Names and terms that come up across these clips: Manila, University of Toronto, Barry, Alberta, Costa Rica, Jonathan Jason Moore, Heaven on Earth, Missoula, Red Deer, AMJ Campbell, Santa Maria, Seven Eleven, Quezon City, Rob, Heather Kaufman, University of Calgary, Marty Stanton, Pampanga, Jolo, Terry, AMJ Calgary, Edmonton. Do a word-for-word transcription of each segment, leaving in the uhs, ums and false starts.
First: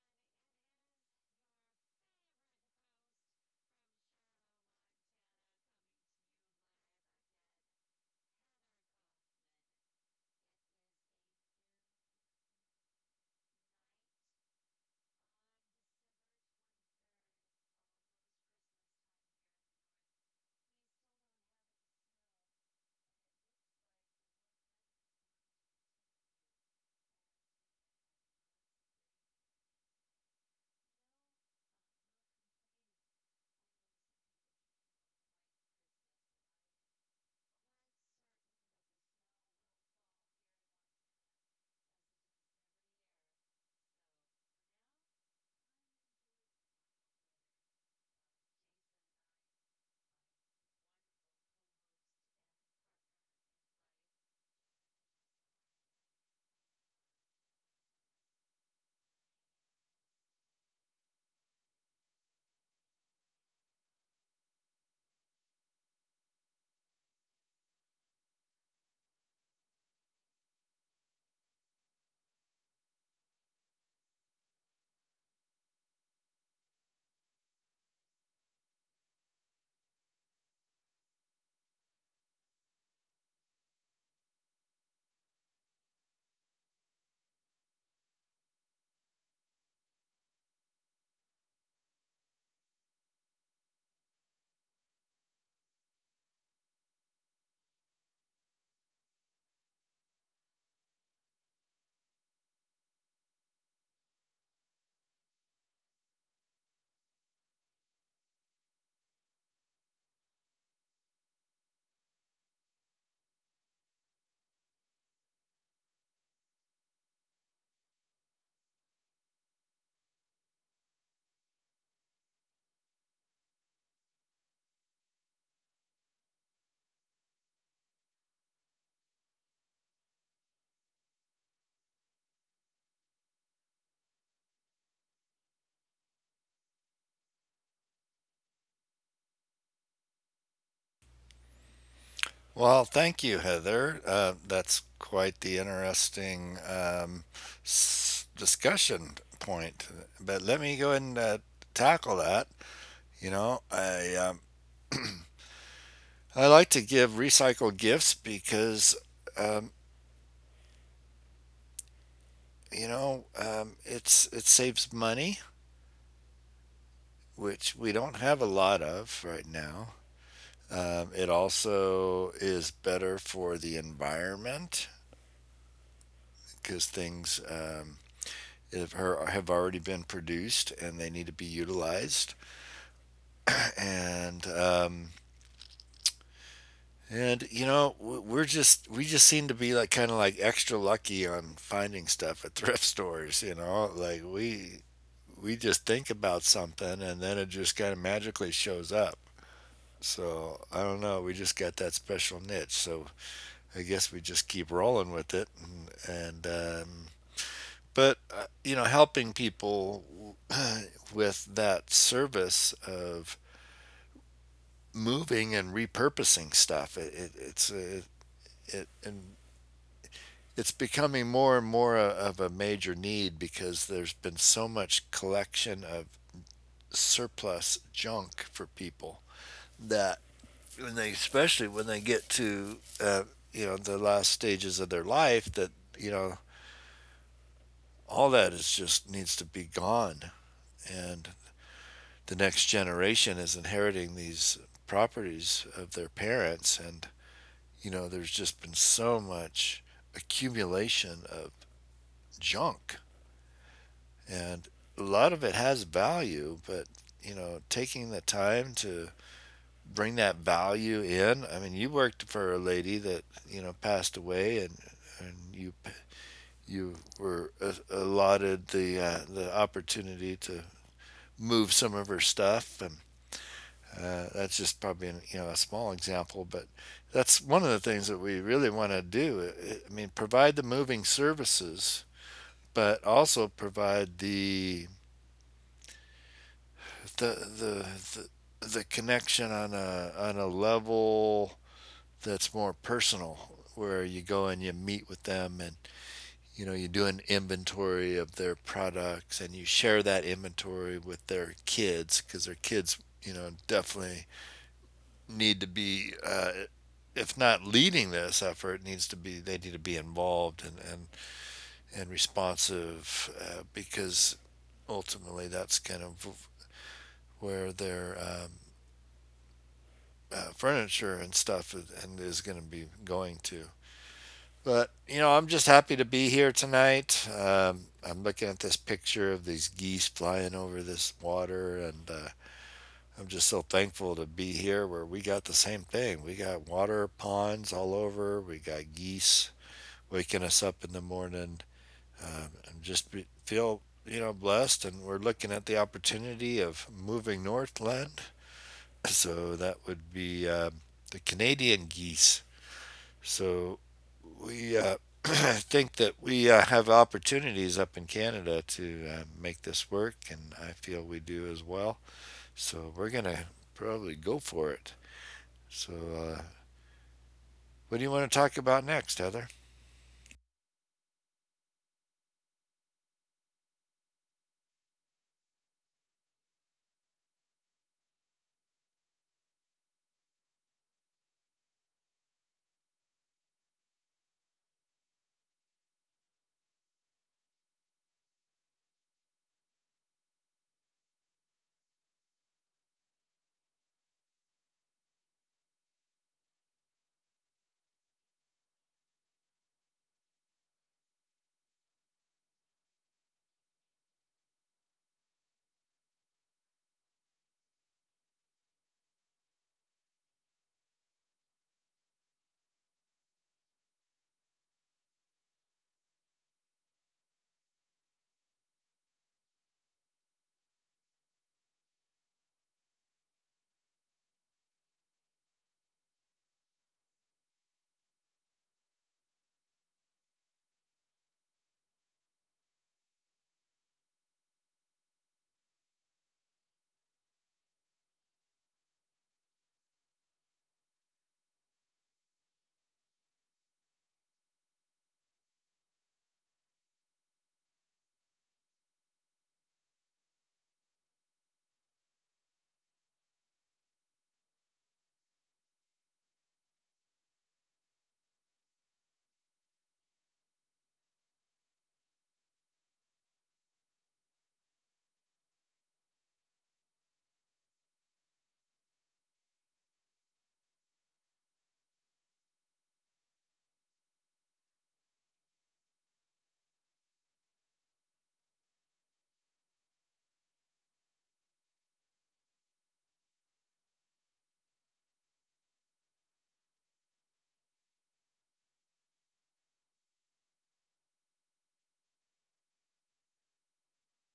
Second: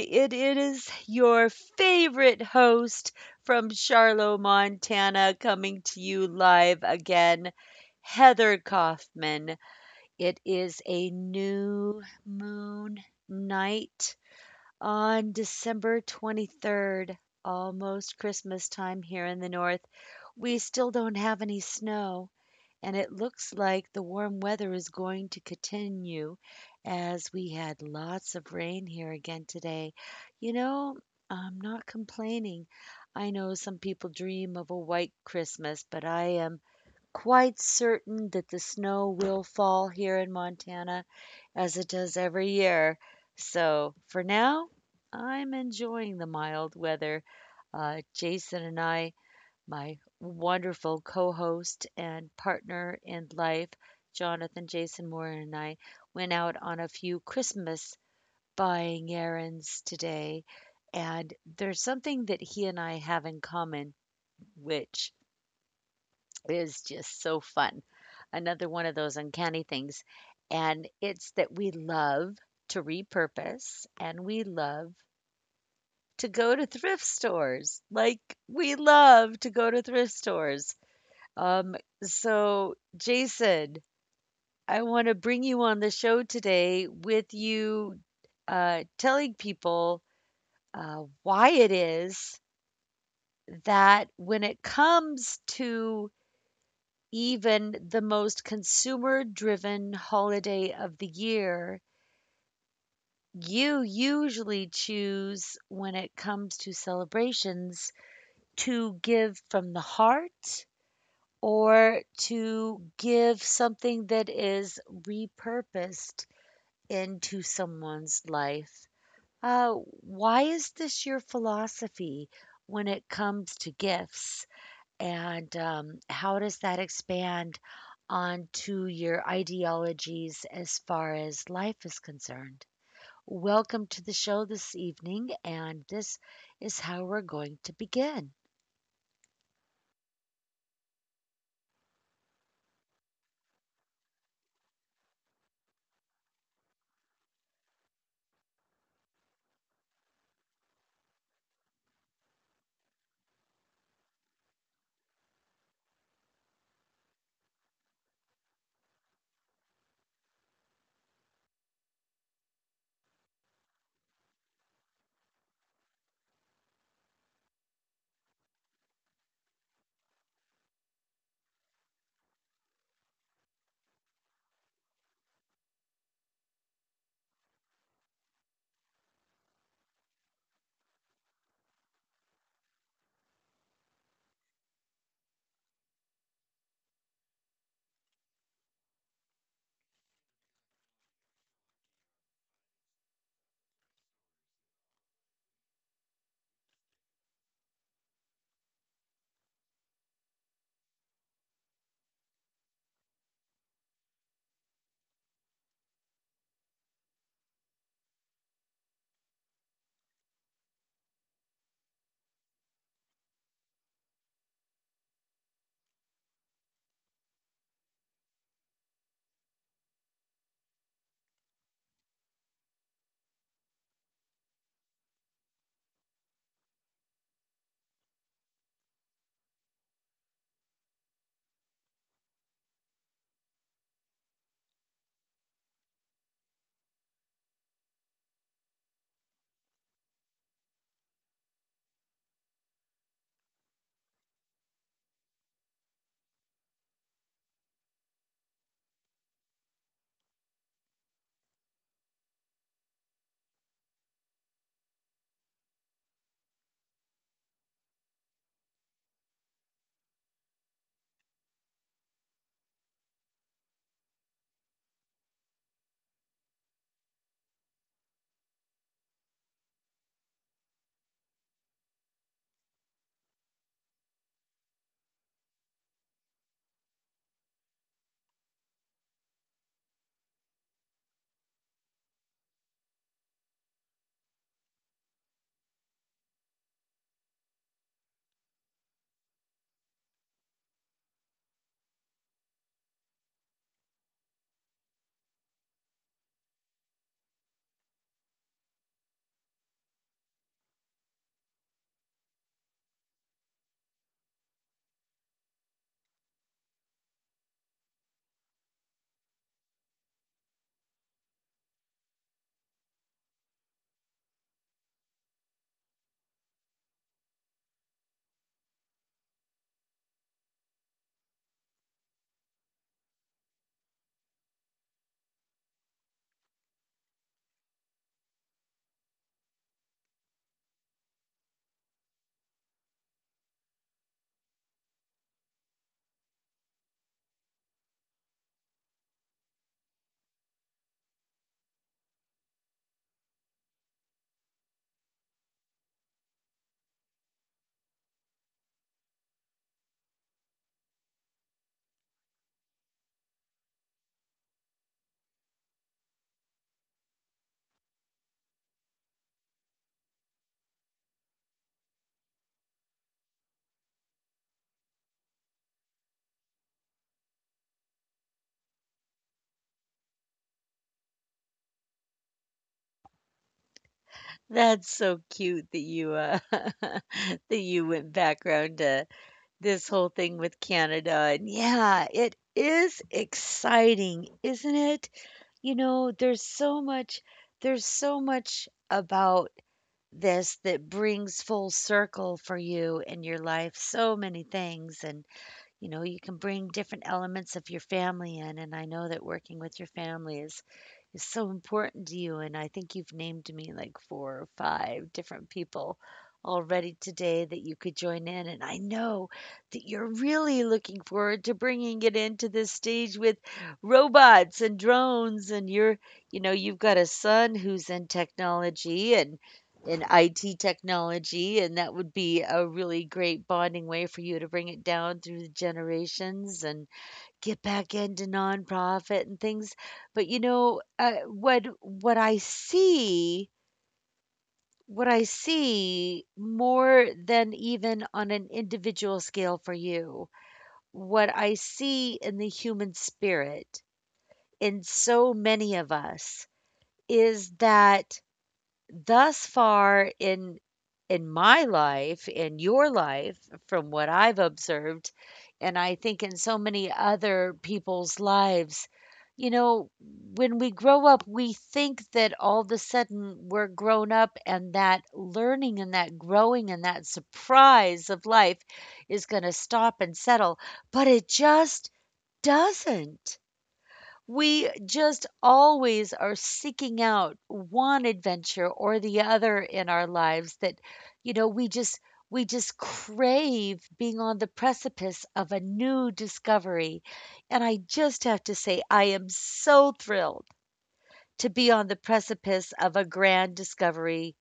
It is your favorite host from Charlotte, Montana, coming to you live again, Heather Kaufman. It is a new moon night on December twenty-third, almost Christmas time here in the north. We still don't have any snow and it looks like the warm weather is going to continue as we had lots of rain here again today. You know, I'm not complaining. I know some people dream of a white Christmas, but I am quite certain that the snow will fall here in Montana as it does every year. So for now, I'm enjoying the mild weather. Uh, Jason and I, my wonderful co host and partner in life, Jonathan Jason Moore, and I went out on a few Christmas buying errands today. And there's something that he and I have in common, which is just so fun. Another one of those uncanny things. And it's that we love to repurpose and we love to go to thrift stores. Like, we love to go to thrift stores. Um, so, Jason, I want to bring you on the show today with you uh, telling people uh, why it is that when it comes to even the most consumer driven holiday of the year, you usually choose when it comes to celebrations to give from the heart or to give something that is repurposed into someone's life. Uh, why is this your philosophy when it comes to gifts? And um, how does that expand onto your ideologies as far as life is concerned? Welcome to the show this evening, and this is how we're going to begin. Well, thank you, Heather. Uh, that's quite the interesting um, s- discussion point. But let me go ahead and uh, tackle that. You know, I um, I like to give recycled gifts because um, you know um, it's it saves money, which we don't have a lot of right now. Um, it also is better for the environment because things. Um, have, already been produced and they need to be utilized. And um, and you know we're just we just seem to be like kind of like extra lucky on finding stuff at thrift stores. You know, like we we just think about something and then it just kind of magically shows up. So I don't know. We just got that special niche. So I guess we just keep rolling with it and, and um, But, uh, you know, helping people with that service of moving and repurposing stuff, it, it, it's a, it, and it's becoming more and more a, of a major need because there's been so much collection of surplus junk for people that when they especially when they get to uh, you know the last stages of their life, that you know all that is just needs to be gone, and the next generation is inheriting these properties of their parents. And you know there's just been so much accumulation of junk, and a lot of it has value. But you know, taking the time to bring that value in, I mean, you worked for a lady that you know passed away, and and you you were allotted the uh, the opportunity to move some of her stuff. And Uh, that's just probably an, you know, a small example, but that's one of the things that we really want to do. I mean, provide the moving services, but also provide the the the the, the connection on a on a level that's more personal, where you go and you meet with them, and you know you do an inventory of their products, and you share that inventory with their kids, because their kids you know definitely need to be, uh, if not leading this effort, needs to be they need to be involved, and and and responsive uh, because ultimately that's kind of where their um, uh, furniture and stuff is, and is going to be going to. But you know, I'm just happy to be here tonight. Um, I'm looking at this picture of these geese flying over this water, and uh, I'm just so thankful to be here where we got the same thing. We got water ponds all over. We got geese waking us up in the morning. Um, and just be, feel you know blessed, and we're looking at the opportunity of moving northland. So that would be um the Canadian geese. So we uh, think that we uh, have opportunities up in Canada to uh, make this work, and I feel we do as well. So we're gonna probably go for it. So, uh, what do you want to talk about next, Heather? That's so cute that you, uh, that you went back around to this whole thing with Canada, and yeah, it is exciting, isn't it? You know, there's so much, there's so much about this that brings full circle for you in your life, so many things, and, you know, you can bring different elements of your family in, and I know that working with your family is is so important to you. And I think you've named me like four or five different people already today that you could join in. And I know that you're really looking forward to bringing it into this stage with robots and drones. And you're, you know, you've got a son who's in technology and in I T technology, and that would be a really great bonding way for you to bring it down through the generations. And get back into nonprofit and things, but, you know, uh, what what I see, what I see more than even on an individual scale for you, what I see in the human spirit in so many of us is that thus far in in my life, in your life, from what I've observed, and I think in so many other people's lives, you know, when we grow up, we think that all of a sudden we're grown up and that learning and that growing and that surprise of life is going to stop and settle, but it just doesn't. We just always are seeking out one adventure or the other in our lives that, you know, we just we just crave being on the precipice of a new discovery, and I just have to say I am so thrilled to be on the precipice of a grand discovery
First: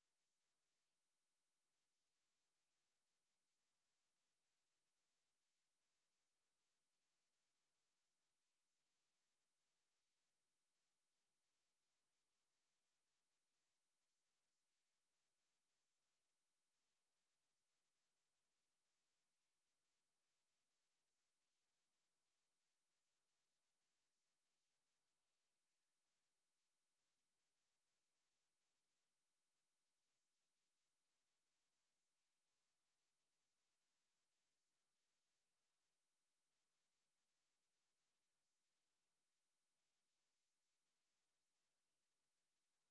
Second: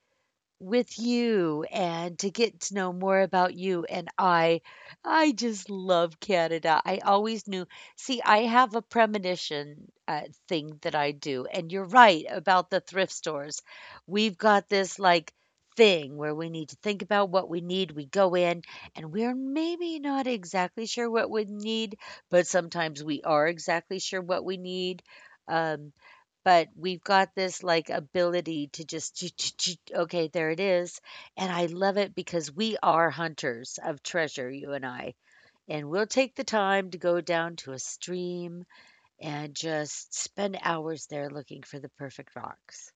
with you and to get to know more about you. And I I just love Canada. I always knew. See, I have a premonition uh, thing that I do and you're right about the thrift stores. We've got this, like, thing where we need to think about what we need. We go in and we're maybe not exactly sure what we need, but sometimes we are exactly sure what we need. Um but we've got this, like, ability to just ch- ch- ch- okay, there it is, and I love it because we are hunters of treasure, you and I, and we'll take the time to go down to a stream and just spend hours there looking for the perfect rocks,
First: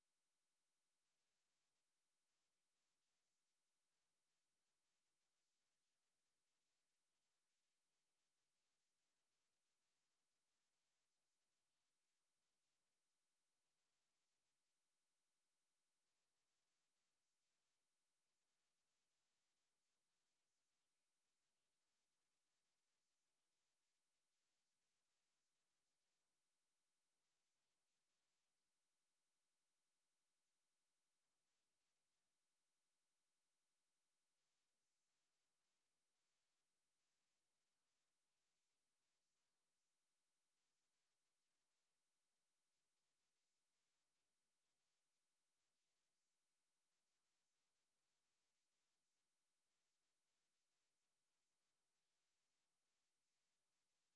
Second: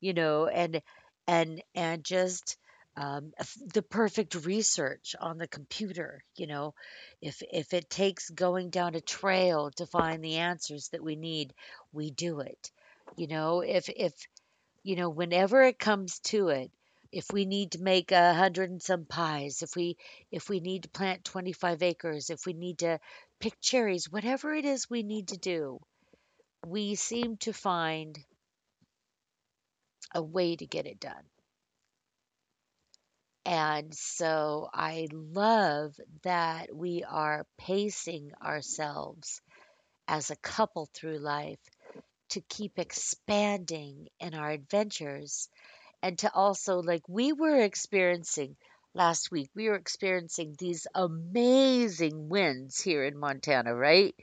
you know, and and and just um, f- the perfect research on the computer, you know, if if it takes going down a trail to find the answers that we need, we do it. You know, if if you know, Whenever it comes to it, if we need to make a hundred and some pies, if we if we need to plant twenty-five acres, if we need to pick cherries, whatever it is we need to do, we seem to find a way to get it done. And so I love that we are pacing ourselves as a couple through life to keep expanding in our adventures and to also, like we were experiencing, last week we were experiencing these amazing winds here in Montana, right?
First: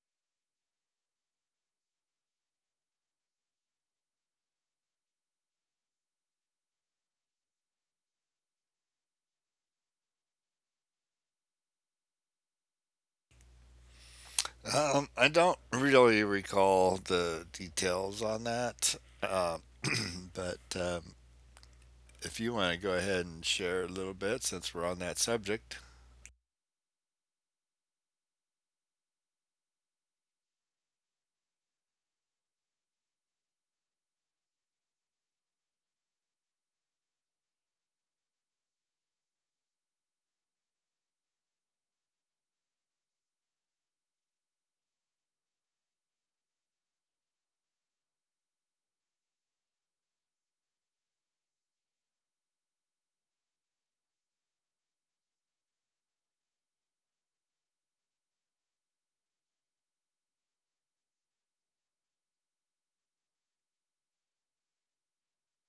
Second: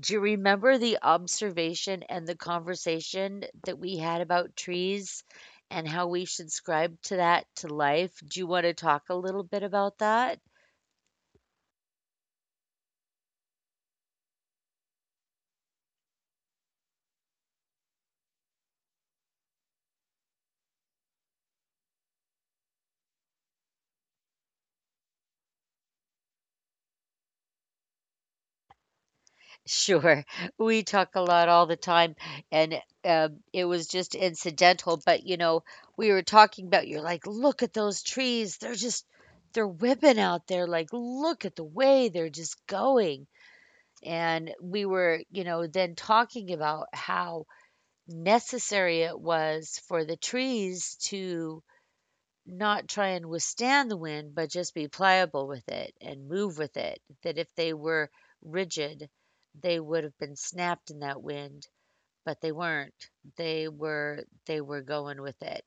Do you remember the observation and the conversation that we had about trees and how we should scribe to that to life? Do you want to talk a little bit about that? Um, I don't really recall the details on that, um, but um, if you want to go ahead and share a little bit since we're on that subject. Sure. We talk a lot all the time, and um, it was just incidental. But you know, we were talking about, you're like, look at those trees. They're just, they're whipping out there. Like, look at the way they're just going. And we were, you know, then talking about how necessary it was for the trees to not try and withstand the wind, but just be pliable with it and move with it. That if they were rigid, they would have been snapped in that wind, but they weren't. They were they were going with it.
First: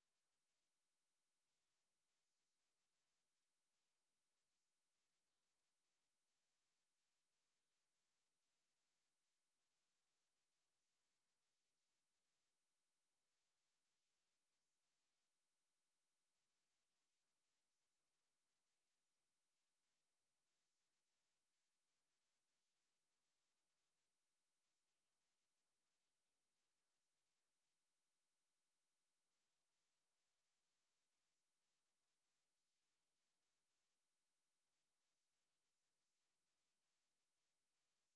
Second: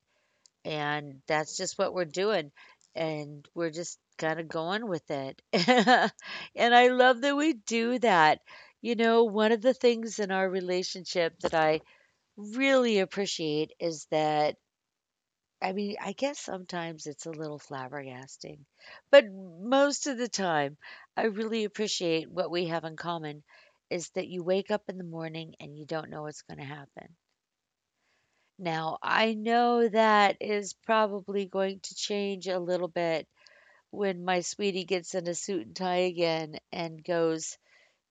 And that's just what we're doing. And we're just kind of going with it. And I love that we do that. You know, one of the things in our relationship that I really appreciate is that, I mean, I guess sometimes it's a little flabbergasting, but most of the time, I really appreciate what we have in common is that you wake up in the morning and you don't know what's going to happen. Now, I know that is probably going to change a little bit when my sweetie gets in a suit and tie again and goes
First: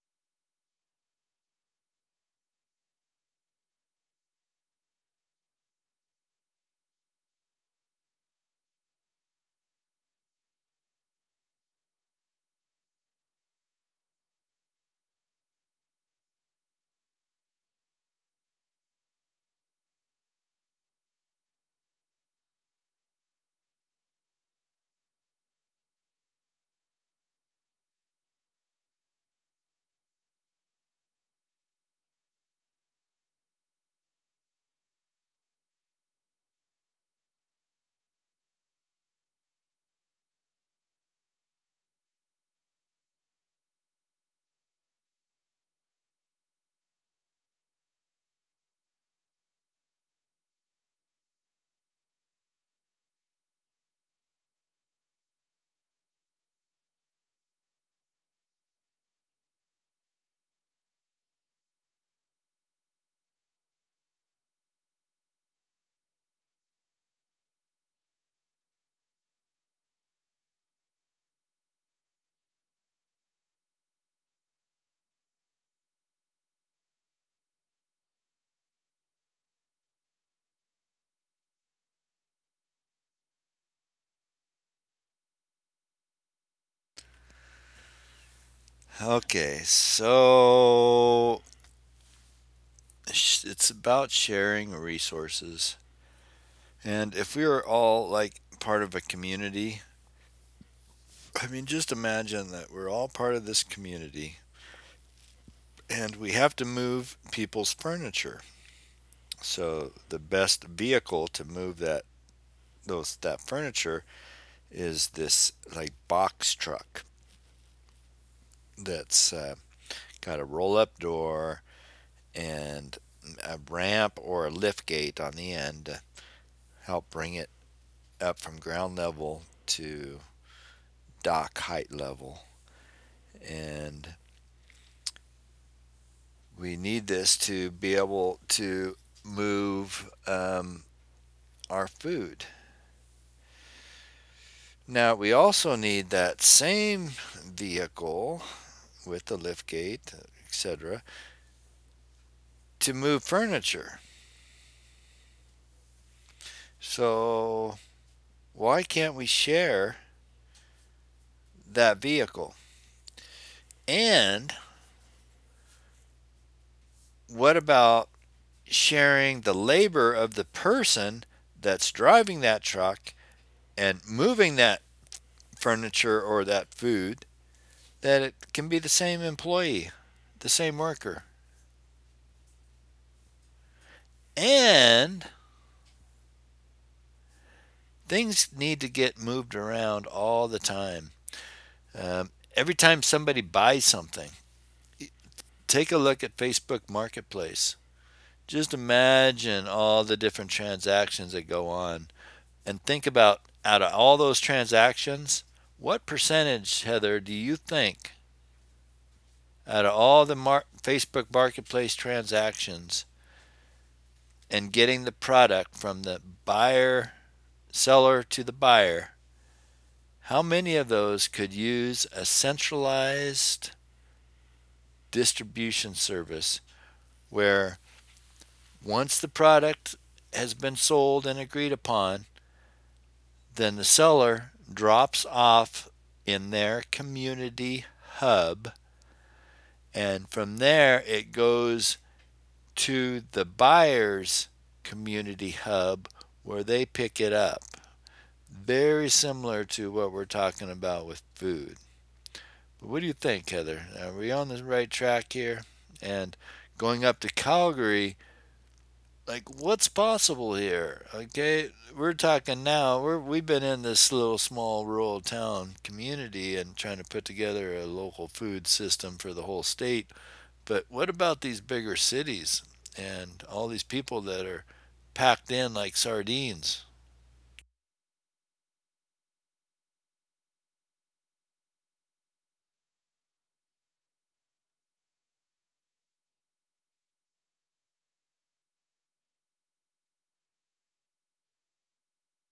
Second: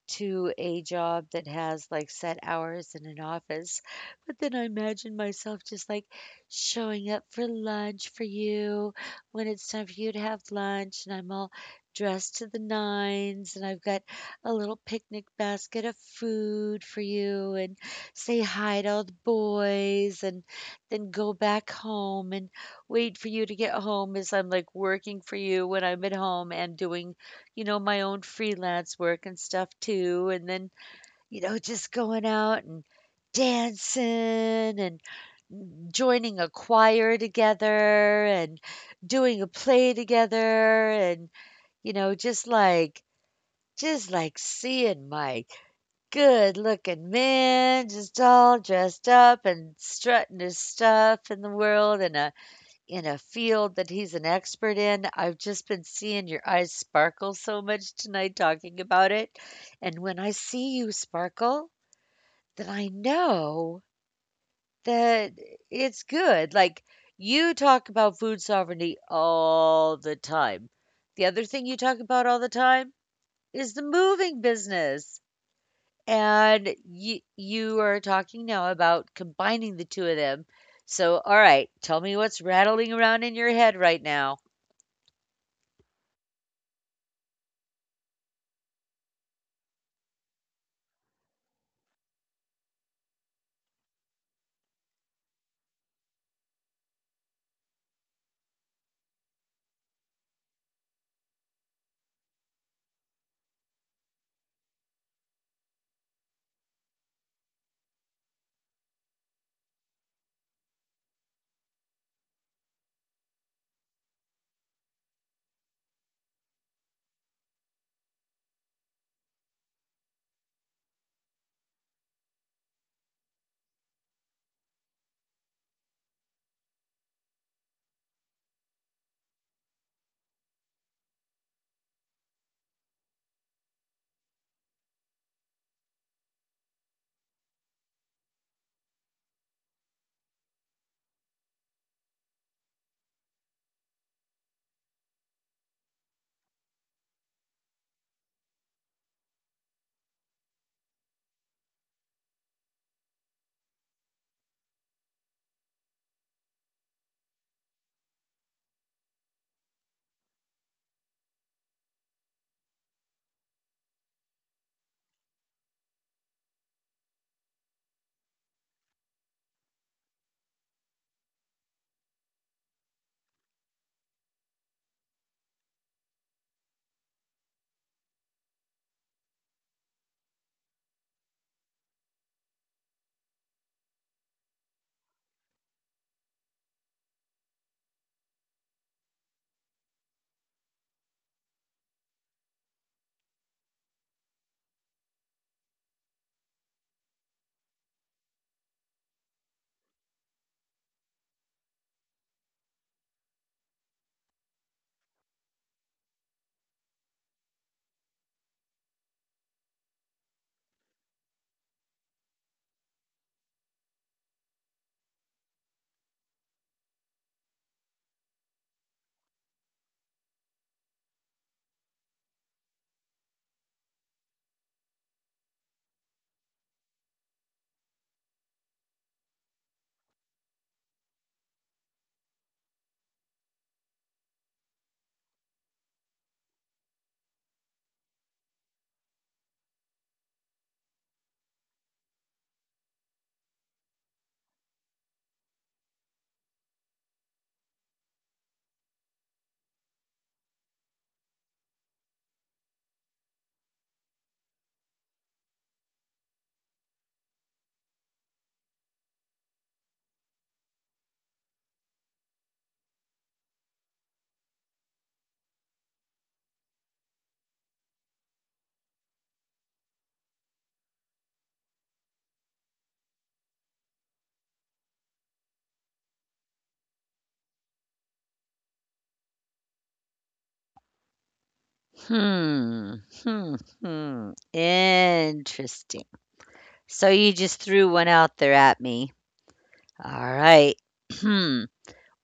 to a job that has like set hours in an office. But then I imagine myself just like showing up for lunch for you when it's time for you to have lunch, and I'm all dressed to the nines, and I've got a little picnic basket of food for you, and say hi to all the boys, and then go back home and wait for you to get home as I'm like working for you when I'm at home and doing, you know, my own freelance work and stuff too. And then, you know, just going out and dancing and joining a choir together and doing a play together and, you know, just like, just like seeing my good looking man just all dressed up and strutting his stuff in the world and a, in a field that he's an expert in. I've just been seeing your eyes sparkle so much tonight talking about it. And when I see you sparkle, then I know that it's good. Like, you talk about food sovereignty all the time. The other thing you talk about all the time is the moving business. And you, you are talking now about combining the two of them. So, all right, tell me what's rattling around in your head right now. Okay, so it's about sharing resources. And if we were all like part of a community, I mean, just imagine that we're all part of this community and we have to move people's furniture. So the best vehicle to move that those that furniture is this like box truck that's uh, got a roll up door and a ramp or a lift gate on the end to help bring it up from ground level to dock height level. And we need this to be able to move um, our food. Now, we also need that same vehicle with the lift gate, et cetera, to move furniture. So why can't we share that vehicle? And what about sharing the labor of the person that's driving that truck and moving that furniture or that food, that it can be the same employee, the same worker. And things need to get moved around all the time. Um, every time somebody buys something, take a look at Facebook Marketplace. Just imagine all the different transactions that go on, and think about, out of all those transactions, what percentage, Heather, do you think, out of all the mar- Facebook Marketplace transactions and getting the product from the buyer, seller to the buyer, how many of those could use a centralized distribution service, where once the product has been sold and agreed upon, then the seller drops off in their community hub. And from there, it goes to the buyer's community hub where they pick it up. Very similar to what we're talking about with food. But what do you think, Heather? Are we on the right track here? And going up to Calgary, like what's possible here? Okay, we're talking now, we're we've been in this little small rural town community and trying to put together a local food system for the whole state, but what about these bigger cities and all these people that are packed in like sardines? Hmm. Hmm. Hmm. Interesting. So you just threw one out there at me. All right. Hmm.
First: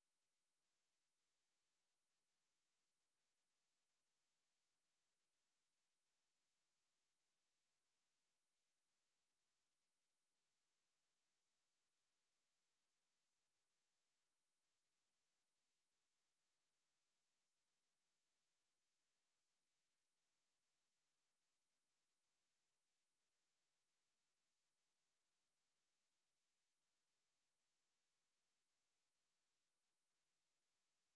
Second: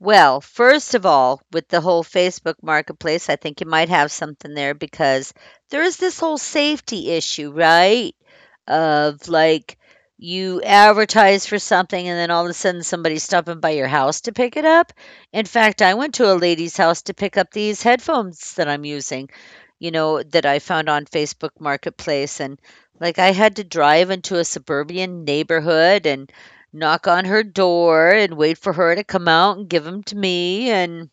Well, first of all, with the whole Facebook marketplace, I think you might have something there because there is this whole safety issue, right? Of like, you advertise for something and then all of a sudden somebody's stopping by your house to pick it up. In fact, I went to a lady's house to pick up these headphones that I'm using, you know, that I found on Facebook Marketplace. And like I had to drive into a suburban neighborhood and knock on her door and wait for her to come out and give them to me, and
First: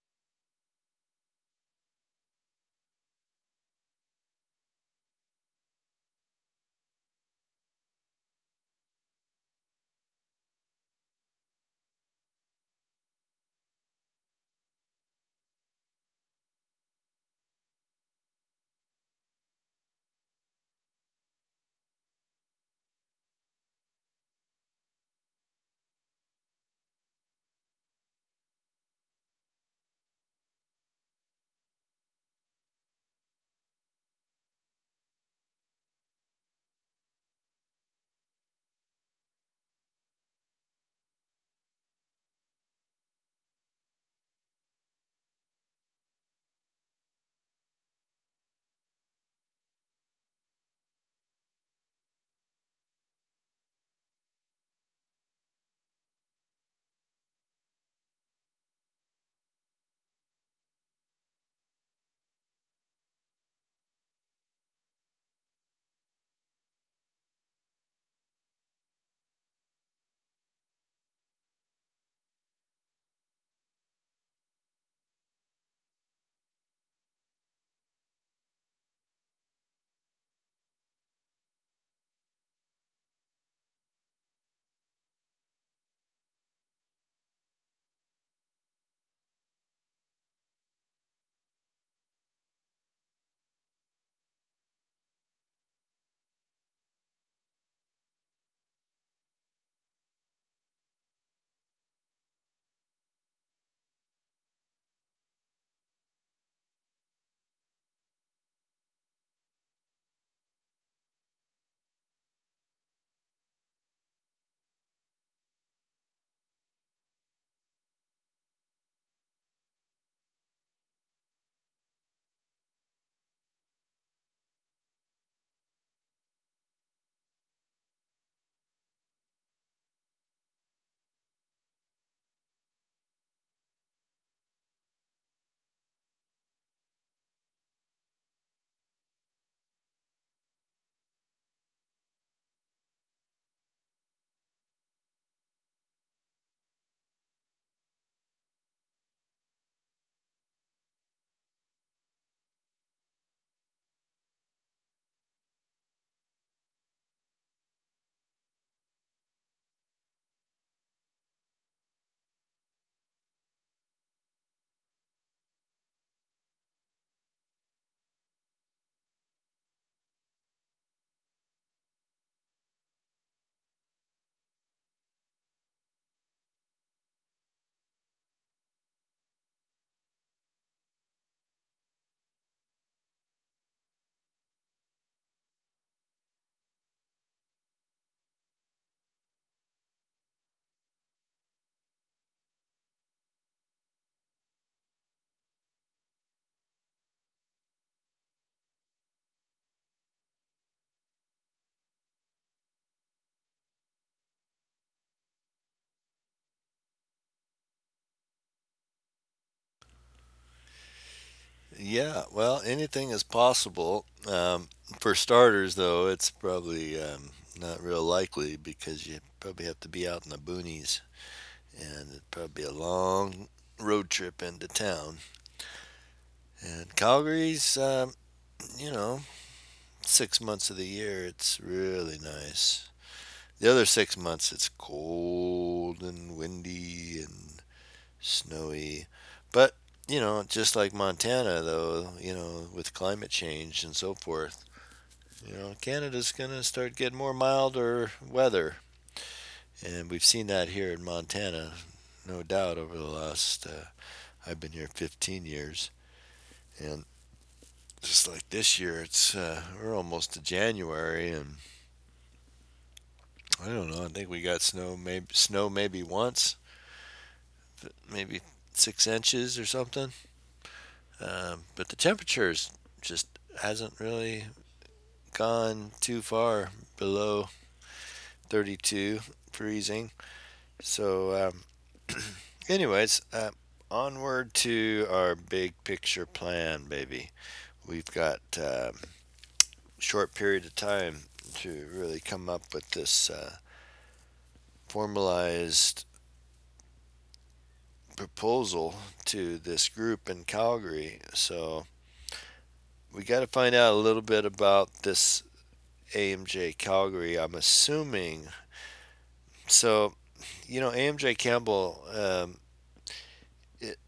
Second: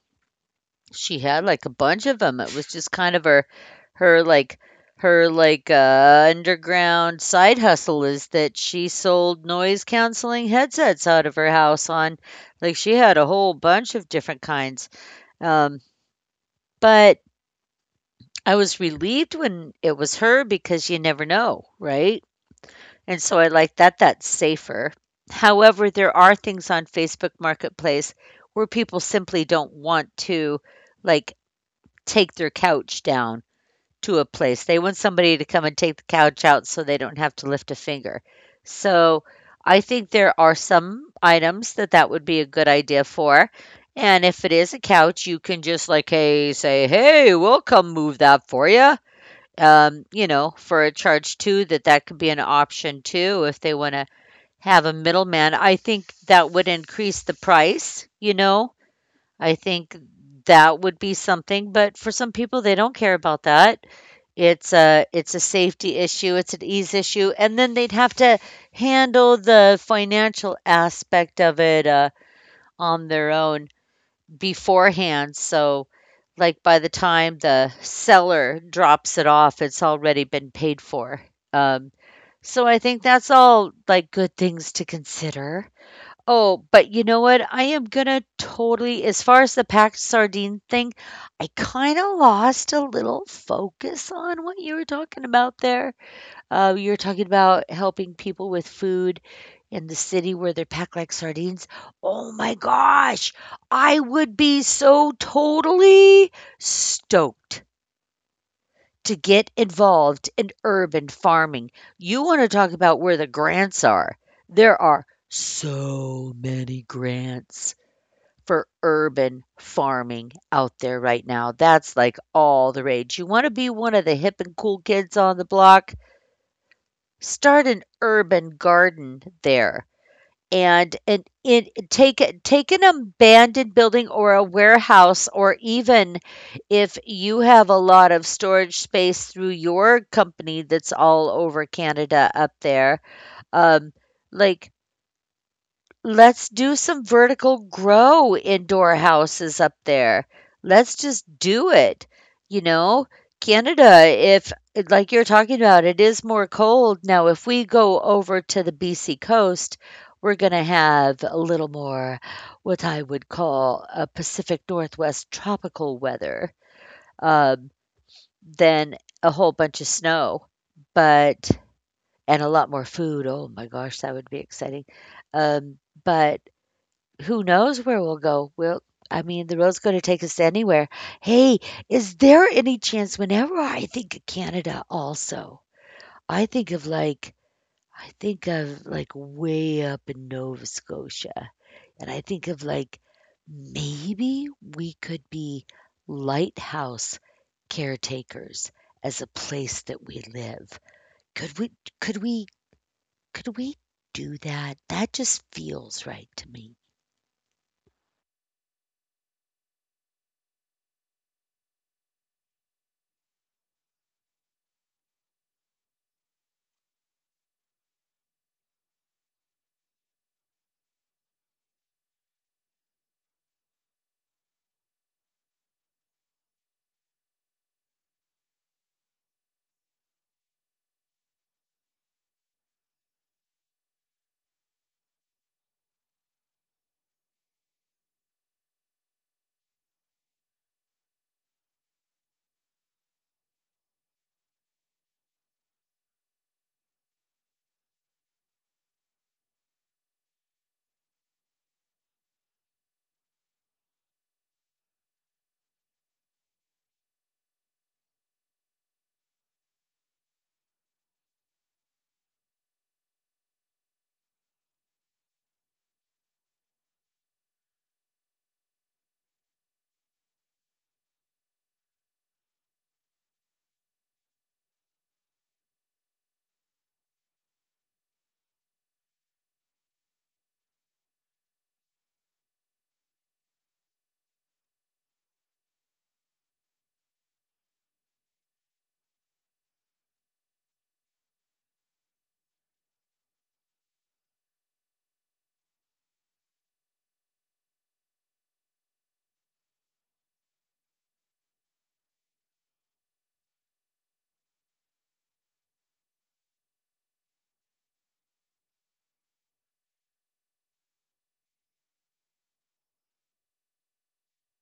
she had like a bunch of them. It was just kind of her, her like, her like uh underground side hustle is that she sold noise canceling headsets out of her house. On like she had a whole bunch of different kinds. Um but I was relieved when it was her because you never know, right? And so I like that that's safer. However, there are things on Facebook Marketplace where people simply don't want to, like, take their couch down to a place. They want somebody to come and take the couch out so they don't have to lift a finger. So I think there are some items that that would be a good idea for. And if it is a couch, you can just like, hey, say, hey, we'll come move that for you. Um, you know, for a charge too, that that could be an option too if they want to have a middleman. I think that would increase the price, you know? I think that would be something, but for some people, they don't care about that. It's a it's a safety issue, it's an ease issue, and then they'd have to handle the financial aspect of it, uh, on their own beforehand, so, like, by the time the seller drops it off, it's already been paid for. Um, so I think that's all, like, good things to consider. Oh, but you know what? I am gonna totally as far as the packed sardine thing, I kinda lost a little focus on what you were talking about there. Uh, you were talking about helping people with food in the city where they're packed like sardines. Oh my gosh! I would be so totally stoked to get involved in urban farming. You want to talk about where the grants are. There are so many grants for urban farming out there right now. That's like all the rage. You want to be one of the hip and cool kids on the block? Start an urban garden there, and it, it take take an abandoned building or a warehouse, or even if you have a lot of storage space through your company that's all over Canada up there, um like, let's do some vertical grow indoor houses up there. Let's just do it. You know, Canada, if like you're talking about, it is more cold. Now, if we go over to the B C coast, we're going to have a little more what I would call a Pacific Northwest tropical weather, um, than a whole bunch of snow, but and a lot more food. Oh my gosh, that would be exciting. Um, but who knows where we'll go? We'll, I mean, the road's gonna take us anywhere. Hey, is there any chance whenever I think of Canada also, I think of, like, I think of, like, way up in Nova Scotia, and I think of, like, maybe we could be lighthouse caretakers as a place that we live. Could we could we could we do that? That just feels right to me. Yeah, well, anything is possible. Um, for starters, though, it's probably um, not real likely, because you probably have to be out in the boonies, and it'd probably be a long road trip into town. And Calgary's, um, you know, six months of the year, it's really nice. The other six months, it's cold and windy and snowy. But, you know, just like Montana, though, you know, with climate change and so forth, you know, Canada's going to start getting more milder weather. And we've seen that here in Montana, no doubt, over the last, uh, I've been here fifteen years. And Just like this year, it's uh, we're almost to January, and I don't know. I think we got snow, maybe snow maybe once, maybe six inches or something. Um, but the temperatures just hasn't really gone too far below thirty-two, freezing. So, um, anyways, uh, onward to our big picture plan, baby. We've got a uh, short period of time to really come up with this uh, formalized proposal to this group in Calgary. So we got to find out a little bit about this A M J Calgary, I'm assuming. So, you know, A M J Campbell, um, it,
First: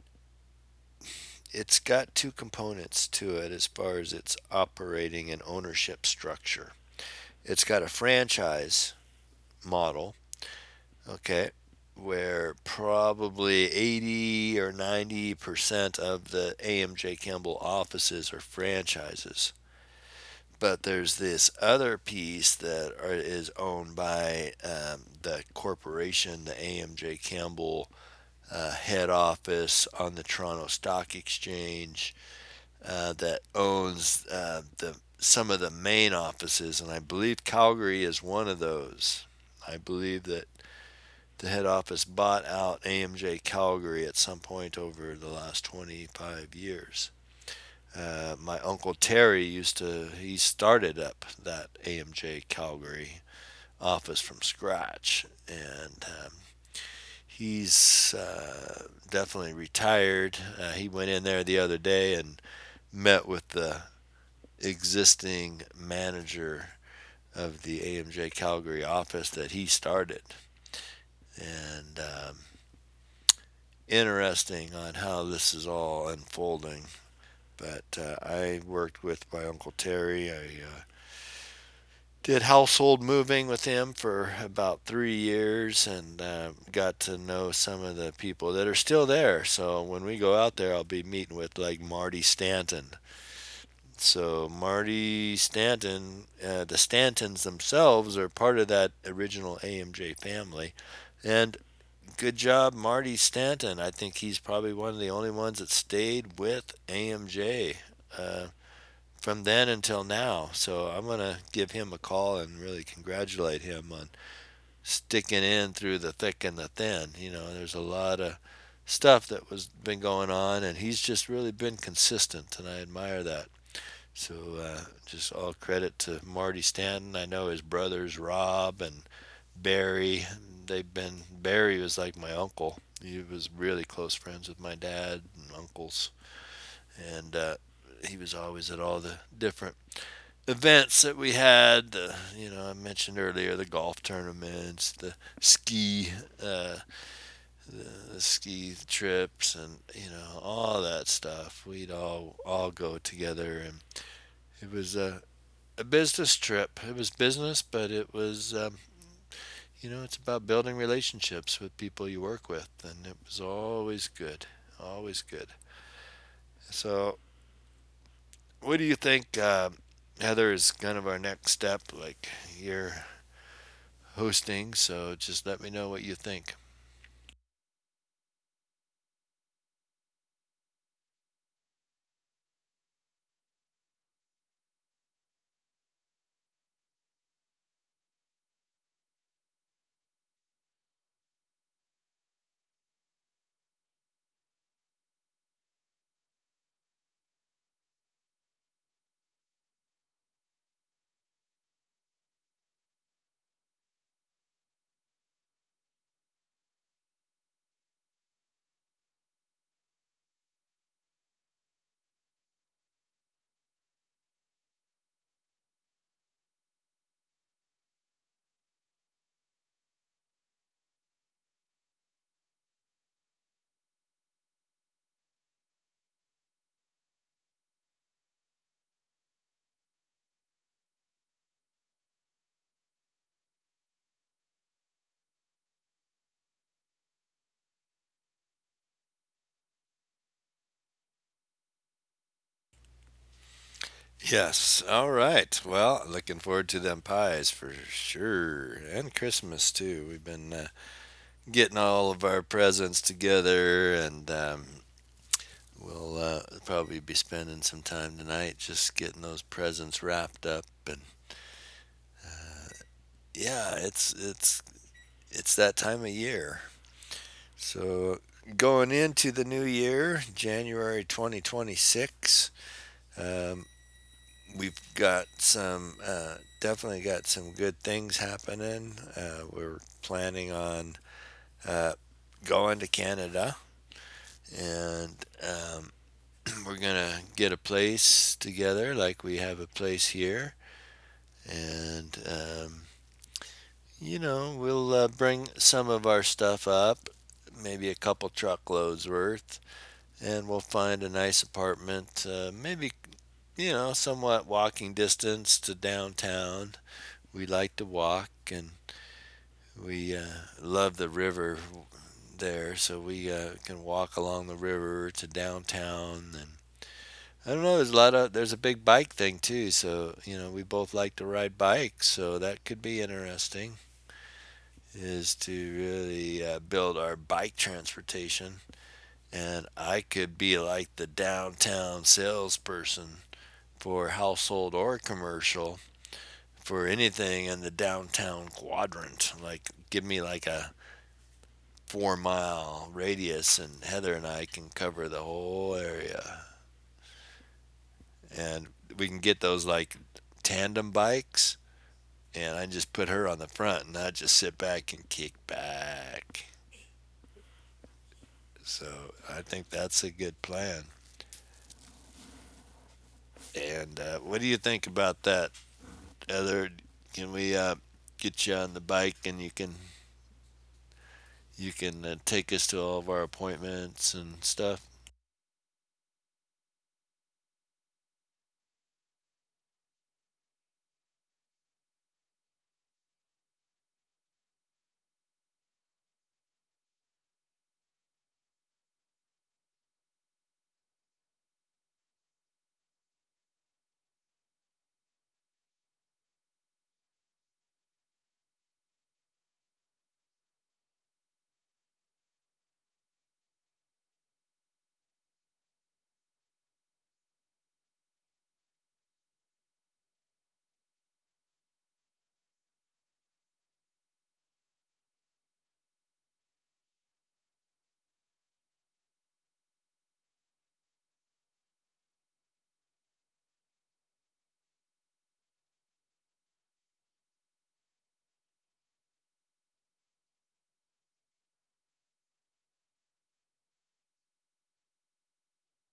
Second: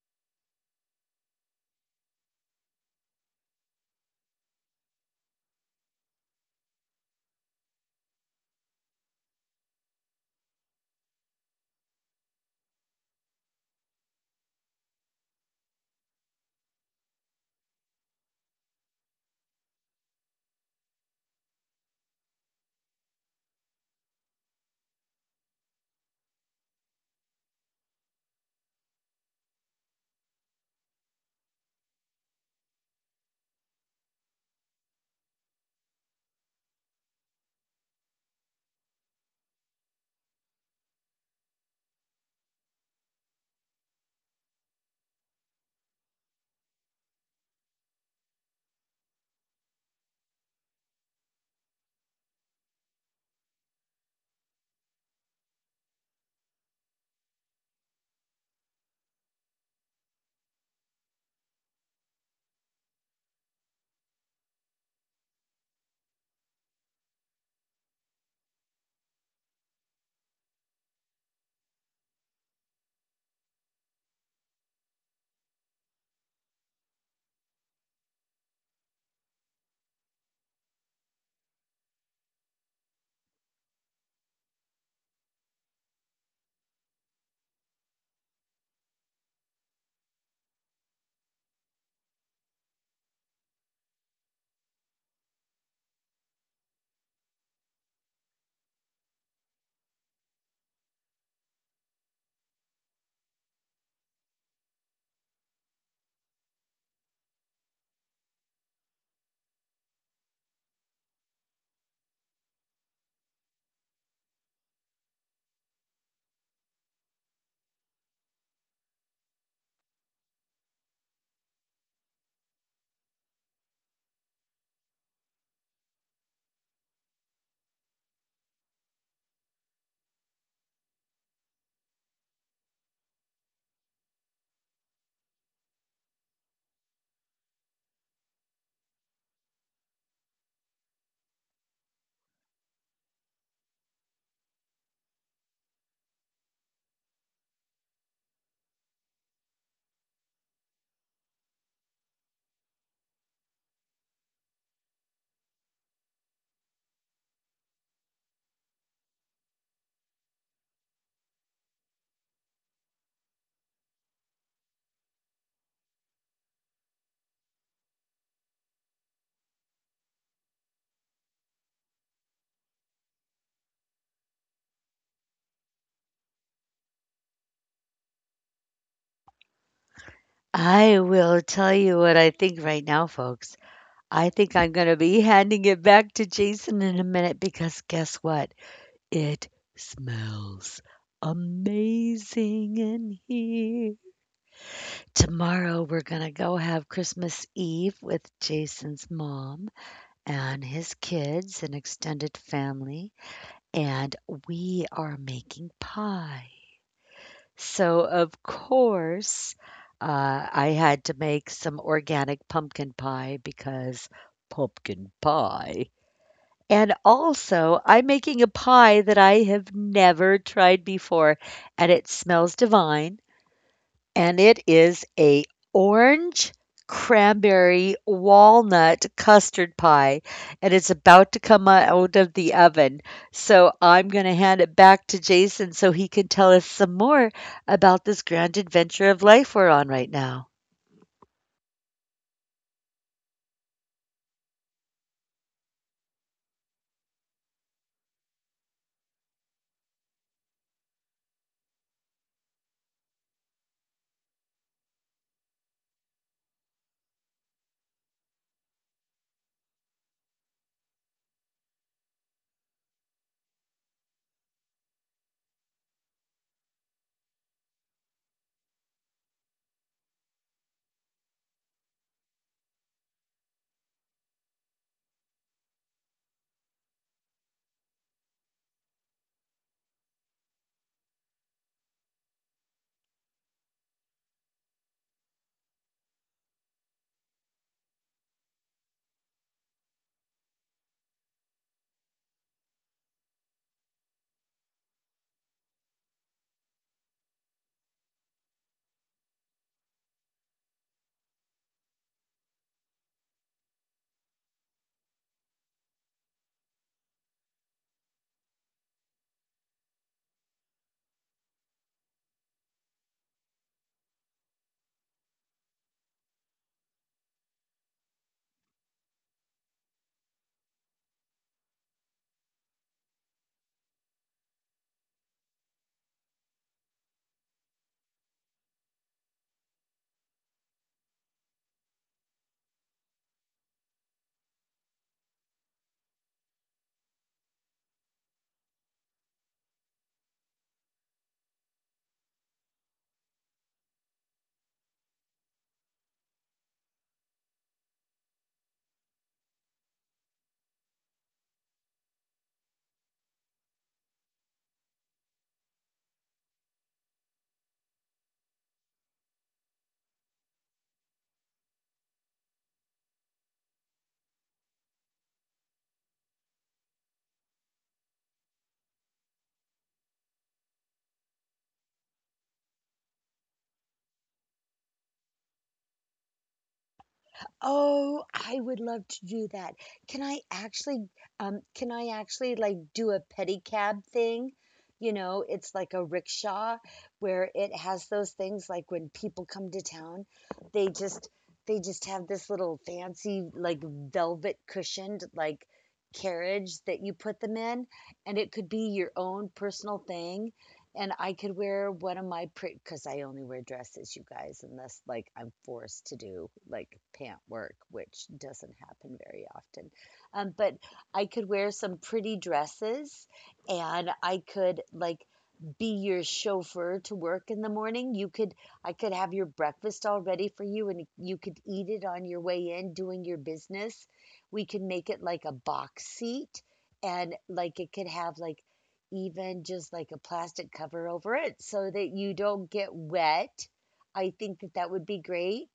it's got two components to it as far as its operating and ownership structure. It's got a franchise model. Okay. Where probably eighty or ninety percent of the A M J Campbell offices are franchises. But there's this other piece that are, is owned by um, the corporation, the A M J Campbell uh, head office on the Toronto Stock Exchange, uh, that owns uh, the some of the main offices, and I believe Calgary is one of those. I believe that the head office bought out A M J Calgary at some point over the last twenty-five years. Uh, my uncle Terry used to, he started up that A M J Calgary office from scratch. And um, He's uh, definitely retired. Uh, he went in there the other day and met with the existing manager of the A M J Calgary office that he started. And um, Interesting on how this is all unfolding. But uh, I worked with my Uncle Terry. I uh, did household moving with him for about three years, and uh, got to know some of the people that are still there. So when we go out there, I'll be meeting with like Marty Stanton. So Marty Stanton, uh, the Stantons themselves are part of that original A M J family, and good job, Marty Stanton. I think he's probably one of the only ones that stayed with A M J uh, from then until now. So I'm going to give him a call and really congratulate him on sticking in through the thick and the thin. You know, there's a lot of stuff that was been going on, and he's just really been consistent, and I admire that. So uh, just all credit to Marty Stanton. I know his brothers Rob and Barry. They've been Barry was like my uncle. He was really close friends with my dad and uncles, and uh, he was always at all the different events that we had. The You know, I mentioned earlier the golf tournaments, the ski, uh, the, the ski trips, and you know all that stuff. We'd all all go together, and it was a a business trip. It was business, but it was um, you know, it's about building relationships with people you work with, and it was always good, always good. So, what do you think, uh, Heather, is kind of our next step? Like, you're hosting, so just let me know what you think. I will tell you what I think right now, folks. I think I'm going to be handing it back to Jason in a minute, because guess what? It smells amazing in here. Tomorrow, we're going to go have Christmas Eve with Jason's mom and his kids and extended family, and we are making pie. So, of course, uh, I had to make some organic pumpkin pie because pumpkin pie. And also, I'm making a pie that I have never tried before, and it smells divine, and it is a orange cranberry walnut custard pie, and it's about to come out of the oven. So I'm going to hand it back to Jason so he can tell us some more about this grand adventure of life we're on right now. Yes. All right. Well, looking forward to them pies for sure, and Christmas too. We've been uh, getting all of our presents together, and um, we'll uh, probably be spending some time tonight just getting those presents wrapped up. And yeah, it's it's it's that time of year. So going into the new year, January twenty twenty-six, um, we've got some uh, definitely got some good things happening. Uh, we're planning on uh, going to Canada, and um, we're gonna get a place together, like we have a place here, and um, you know, we'll uh, bring some of our stuff up, maybe a couple truckloads worth, and we'll find a nice apartment, uh, maybe, you know, somewhat walking distance to downtown. We like to walk, and we uh, love the river there, so we uh, can walk along the river to downtown. And I don't know, there's a lot of, there's a big bike thing too, so, you know, we both like to ride bikes, so that could be interesting. Is to really uh, build our bike transportation. And I could be like the downtown salesperson for household or commercial, for anything in the downtown quadrant. Like, give me like a four mile radius, and Heather and I can cover the whole area. And we can get those like tandem bikes, and I just put her on the front, and I just sit back and kick back. So I think that's a good plan. And uh, what do you think about that? Other, can we uh, get you on the bike and you can you can uh, take us to all of our appointments and stuff? Oh, I would love to do that. Can I actually um can I actually like do a pedicab thing? You know, it's like a rickshaw where it has those things like when people come to town, they just they just have this little fancy like velvet cushioned like carriage that you put them in, and it could be your own personal thing. And I could wear one of my pretty, because I only wear dresses, you guys, unless like I'm forced to do like pant work, which doesn't happen very often. Um, but I could wear some pretty dresses, and I could like be your chauffeur to work in the morning. You could I could have your breakfast all ready for you, and you could eat it on your way in doing your business. We could make it like a box seat, and like it could have like even just like a plastic cover over it so that you don't get wet. I think that that would be great.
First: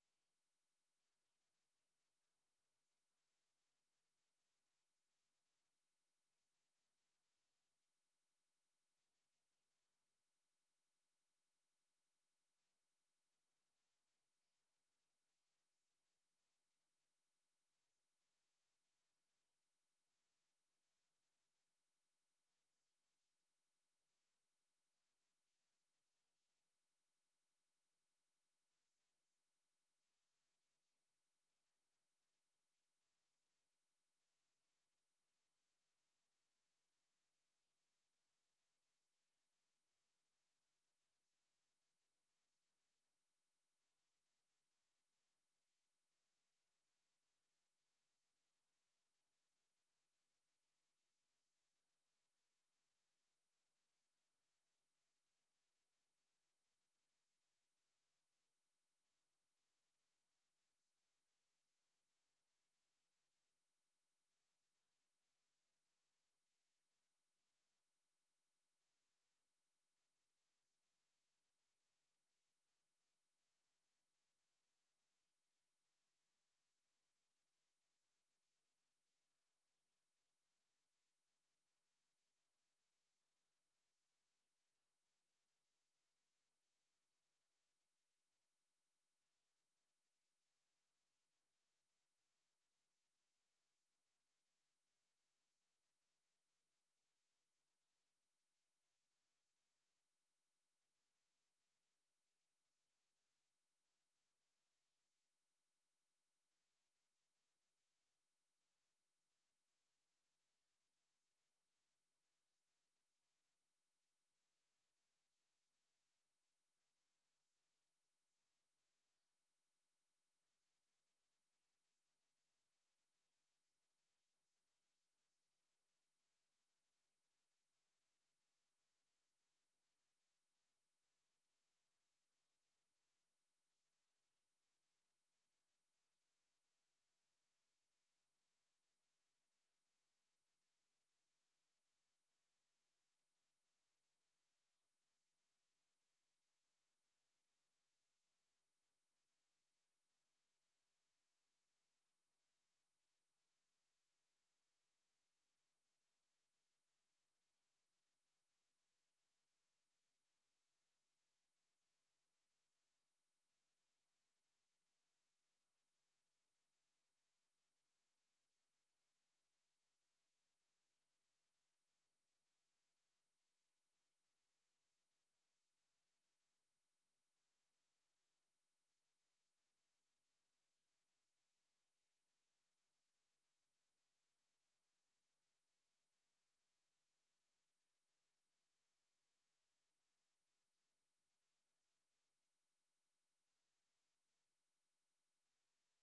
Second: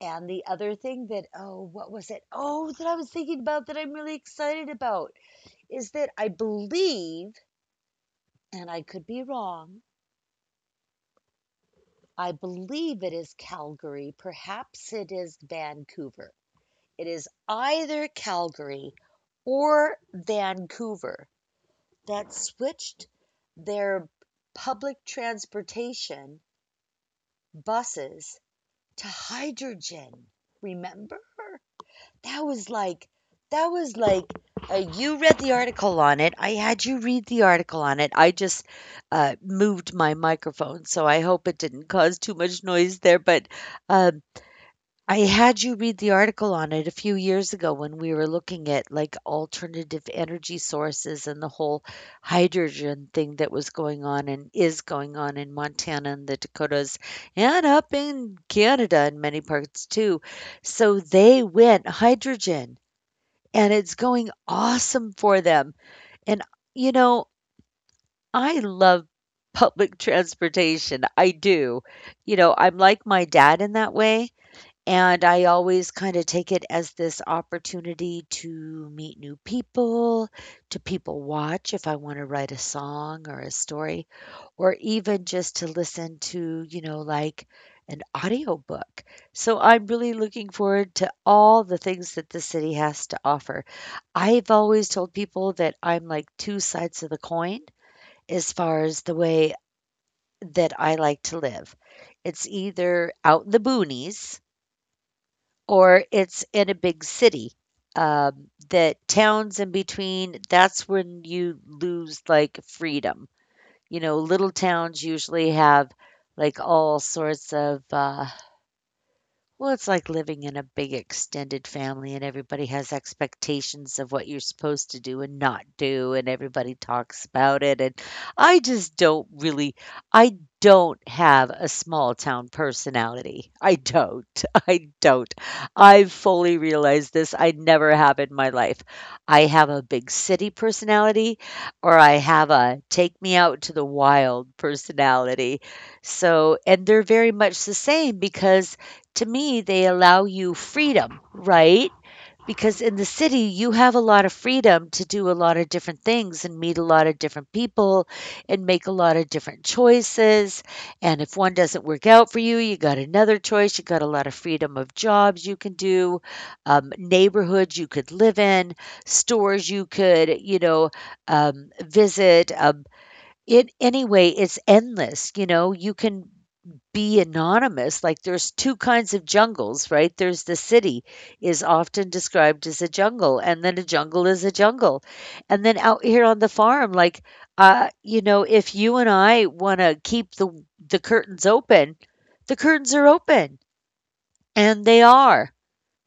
And the other thing that, oh, what was it? Oh, that I was thinking about that I'm really excited about is that I believe, and I could be wrong, I believe it is Calgary. Perhaps it is Vancouver. It is either Calgary or Vancouver that switched their public transportation buses to hydrogen. Remember? That was like that was like uh, You read the article on it. I had you read the article on it. I just uh, moved my microphone, so I hope it didn't cause too much noise there. But um, I had you read the article on it a few years ago when we were looking at like alternative energy sources, and the whole hydrogen thing that was going on and is going on in Montana and the Dakotas and up in Canada in many parts too. So they went hydrogen, and it's going awesome for them. And you know, I love public transportation. I do. You know, I'm like my dad in that way, and I always kinda take it as this opportunity to meet new people, to people watch if I wanna write a song or a story, or even just to listen to, you know, like, an audiobook. So I'm really looking forward to all the things that the city has to offer. I've always told people that I'm like two sides of the coin as far as the way that I like to live. It's either out in the boonies or it's in a big city. Um, that towns in between, that's when you lose like freedom. You know, little towns usually have like all sorts of uh, well, it's like living in a big extended family, and everybody has expectations of what you're supposed to do and not do, and everybody talks about it. And I just don't really, I don't have a small town personality. I don't. I don't. I've fully realized this. I never have in my life. I have a big city personality, or I have a take me out to the wild personality. So, and they're very much the same because to me, they allow you freedom, right? Because in the city, you have a lot of freedom to do a lot of different things and meet a lot of different people and make a lot of different choices. And if one doesn't work out for you, you got another choice. You got a lot of freedom of jobs you can do, um, neighborhoods you could live in, stores you could, you know, um, visit. Um, it anyway, it's endless. You know, you can be anonymous. Like there's two kinds of jungles, right? There's the city is often described as a jungle, and then a jungle is a jungle. And then out here on the farm, like, uh, you know, if you and I want to keep the the curtains open, the curtains are open, and they are.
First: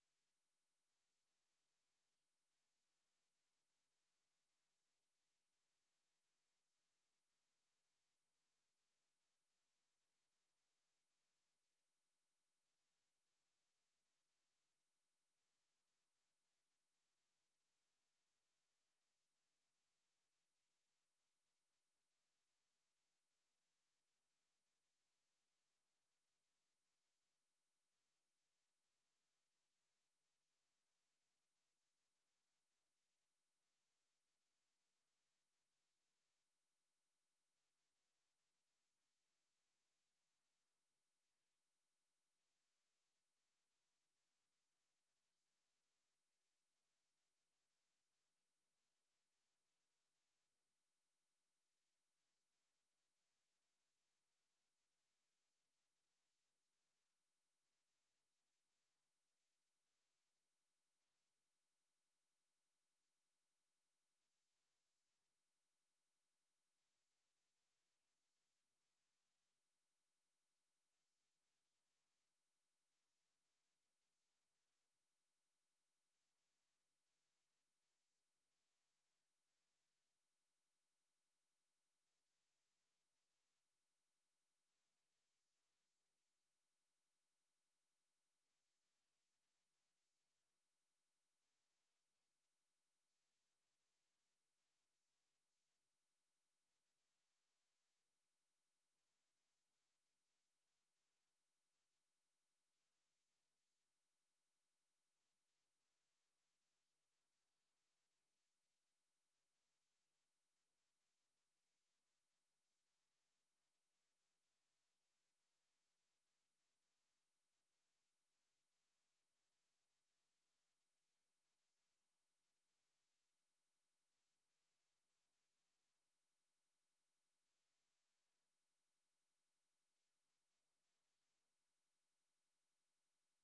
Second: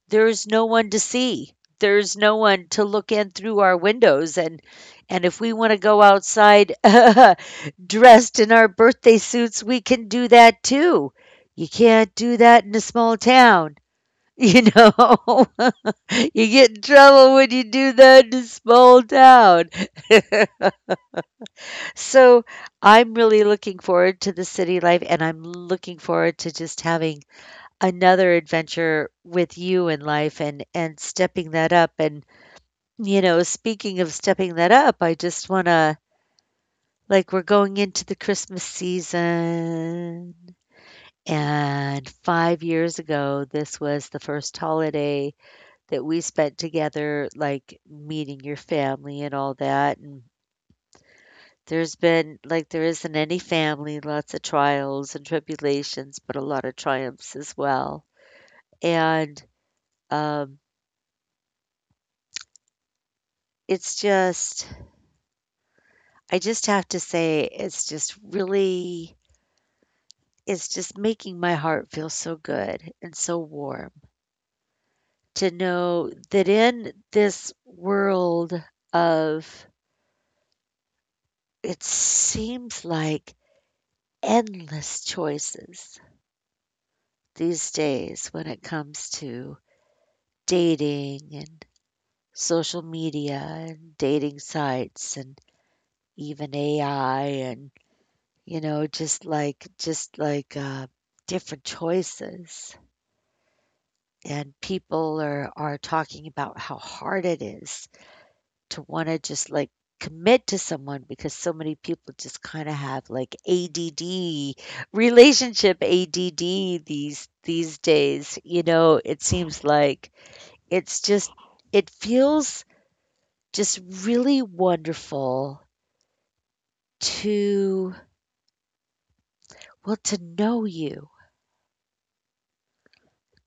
There's no one to see. There's no one to look in through our windows, and and if we want to go outside dressed in our birthday suits, we can do that too. You can't do that in a small town. You know, you get in trouble when you do that in a small town. So I'm really looking forward to the city life, and I'm looking forward to just having another adventure with you in life, and and stepping that up, and, you know, speaking of stepping that up, I just wanna, like, we're going into the Christmas season, and five years ago, this was the first holiday that we spent together, like, meeting your family and all that, and there's been like, there is isn't any family, lots of trials and tribulations, but a lot of triumphs as well, and, um, it's just I just have to say it's just really it's just making my heart feel so good and so warm to know that in this world of it seems like endless choices these days when it comes to dating and social media and dating sites and even A I and you know just like just like uh, different choices, and people are are talking about how hard it is to wanna just, like, commit to someone because so many people just kinda have, like, A D D, relationship A D D these these days, you know, it seems like. It's just it feels just really wonderful to well, to know you,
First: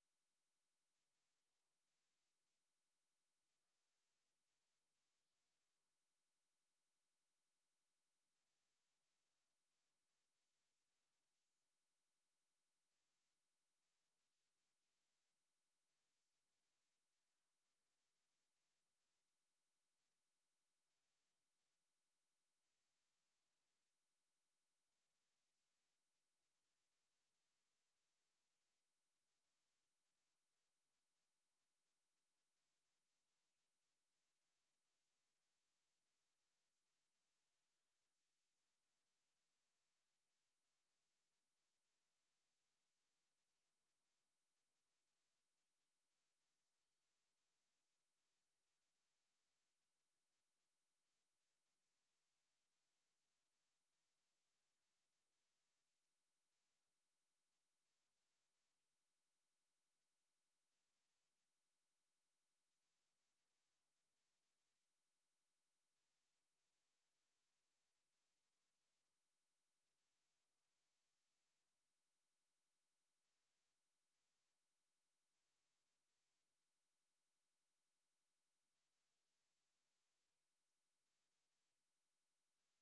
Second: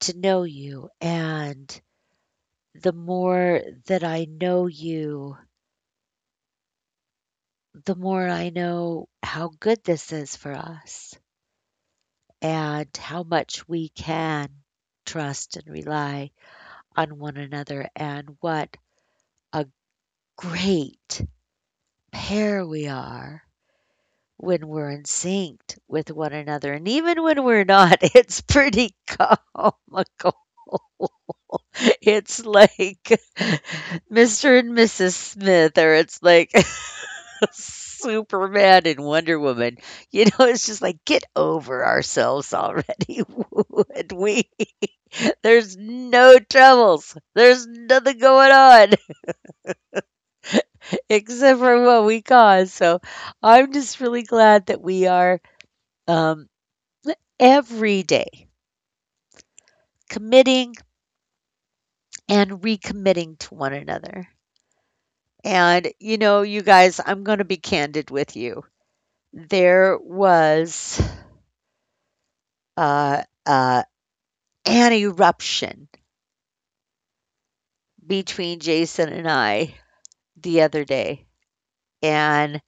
to know you, and the more that I know you the more I know how good this is for us and how much we can trust and rely on one another, and what a great pair we are when we're in sync with one another. And even when we're not, it's pretty comical. It's like mister and missus Smith, or it's like Superman and Wonder Woman. You know, it's just like get over ourselves already, would we? There's no troubles. There's nothing going on except for what we cause. So I'm just really glad that we are um, every day committing and recommitting to one another. And you know, you guys, I'm going to be candid with you. There was uh, uh, an eruption between Jason and I the other day, and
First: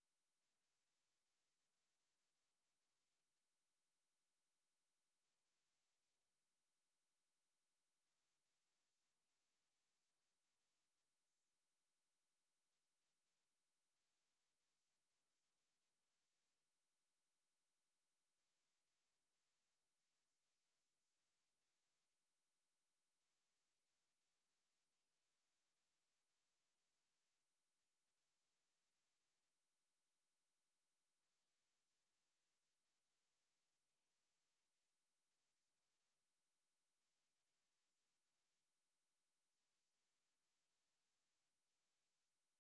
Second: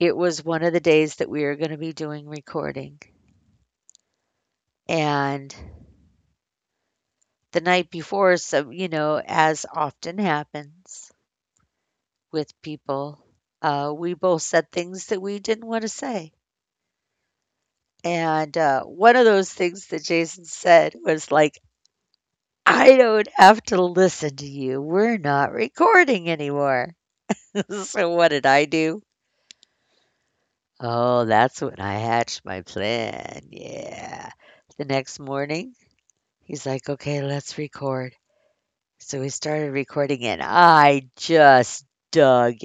it was one of the days that we are going to be doing recording. And the night before, so, you know, as often happens with people, uh, we both said things that we didn't want to say. And uh, one of those things that Jason said was like, I don't have to listen to you. We're not recording anymore. So, what did I do? Oh, that's when I hatched my plan, yeah. The next morning, he's like, "Okay, let's record." So we started recording and I just dug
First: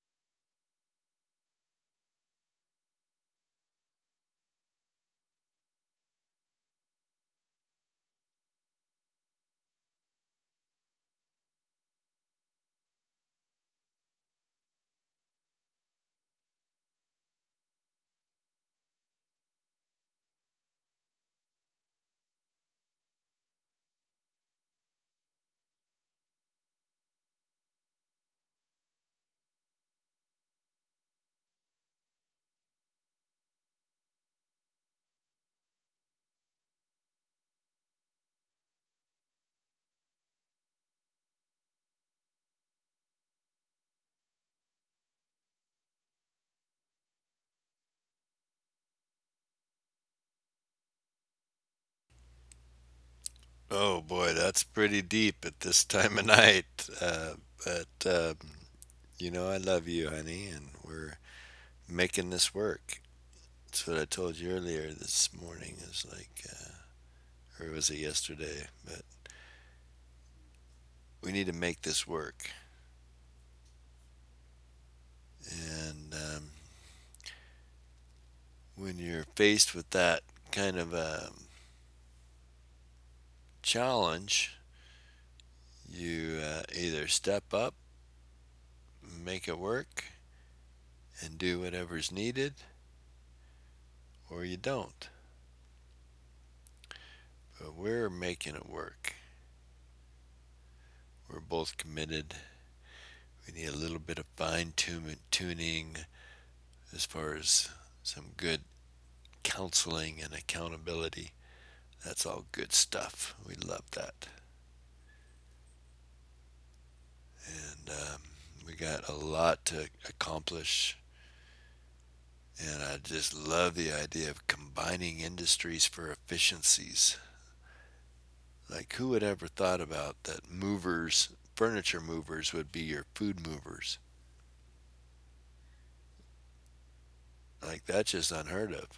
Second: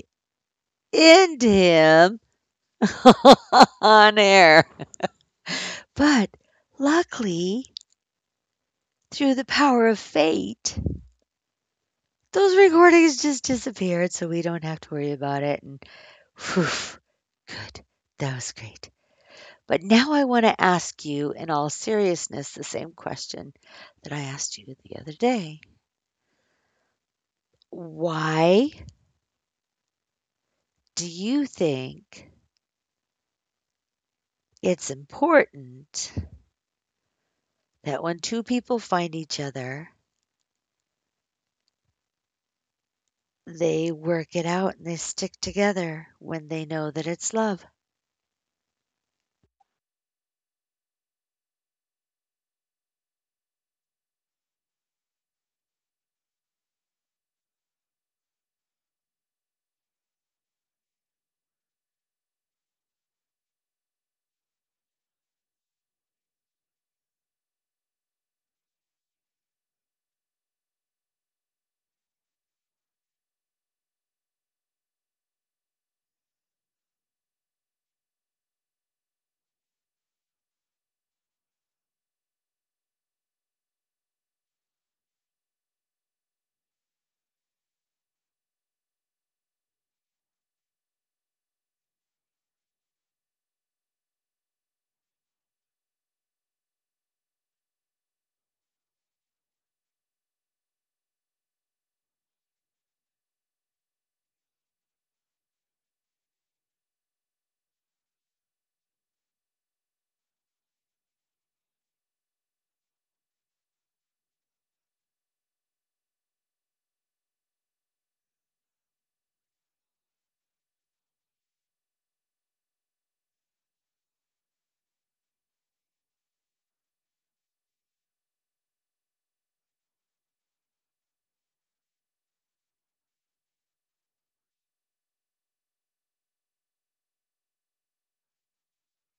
into him on air. But luckily, through the power of fate, those recordings just disappeared, so we don't have to worry about it and phew, good. That was great. But now I want to ask you, in all seriousness, the same question that I asked you the other day. Why do you think it's important that when two people find each other, they work it out and they stick together when they know that it's love? Oh boy, that's pretty deep at this time of night. Uh, but um, you know, I love you, honey, and we're making this work. That's what I told you earlier this morning. Is like, uh, or was it yesterday? But we need to make this work. And um, when you're faced with that kind of um, challenge, you uh, either step up, make it work, and do whatever's needed, or you don't. But we're making it work. We're both committed. We need a little bit of fine tuning as far as some good counseling and accountability. That's all good stuff. We love that. And um, we got a lot to accomplish. And I just love the idea of combining industries for efficiencies. Like who had ever thought about that, movers, furniture movers would be your food movers? Like that's just unheard of.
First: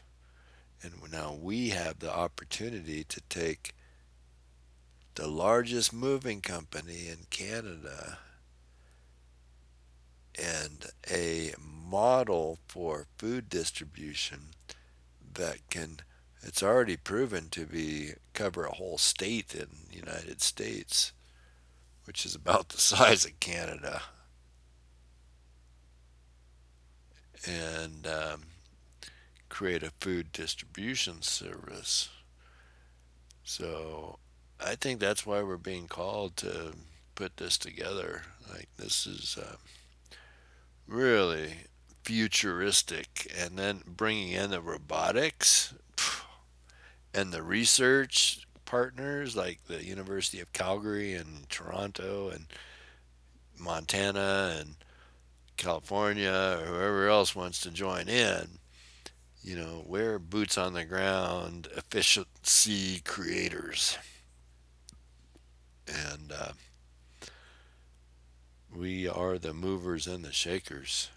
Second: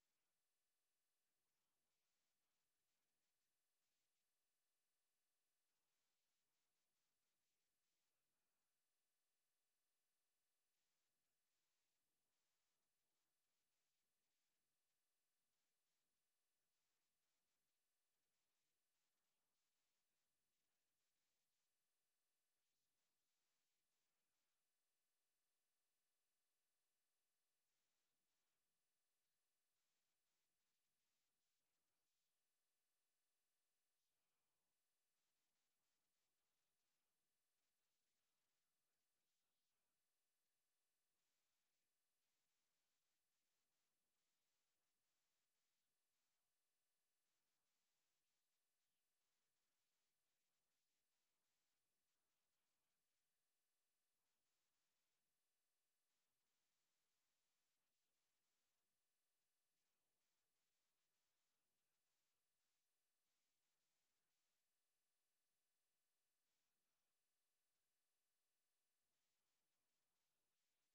And now we have the opportunity to take the largest moving company in Canada and a model for food distribution that can, it's already proven to be, cover a whole state in the United States, which is about the size of Canada, and um, create a food distribution service. So I think that's why we're being called to put this together. Like this is uh, really futuristic, and then bringing in the robotics and the research partners like the University of Calgary and Toronto and Montana and California or whoever else wants to join in. You know, we're boots on the ground efficiency creators. And uh, we are the movers and the shakers.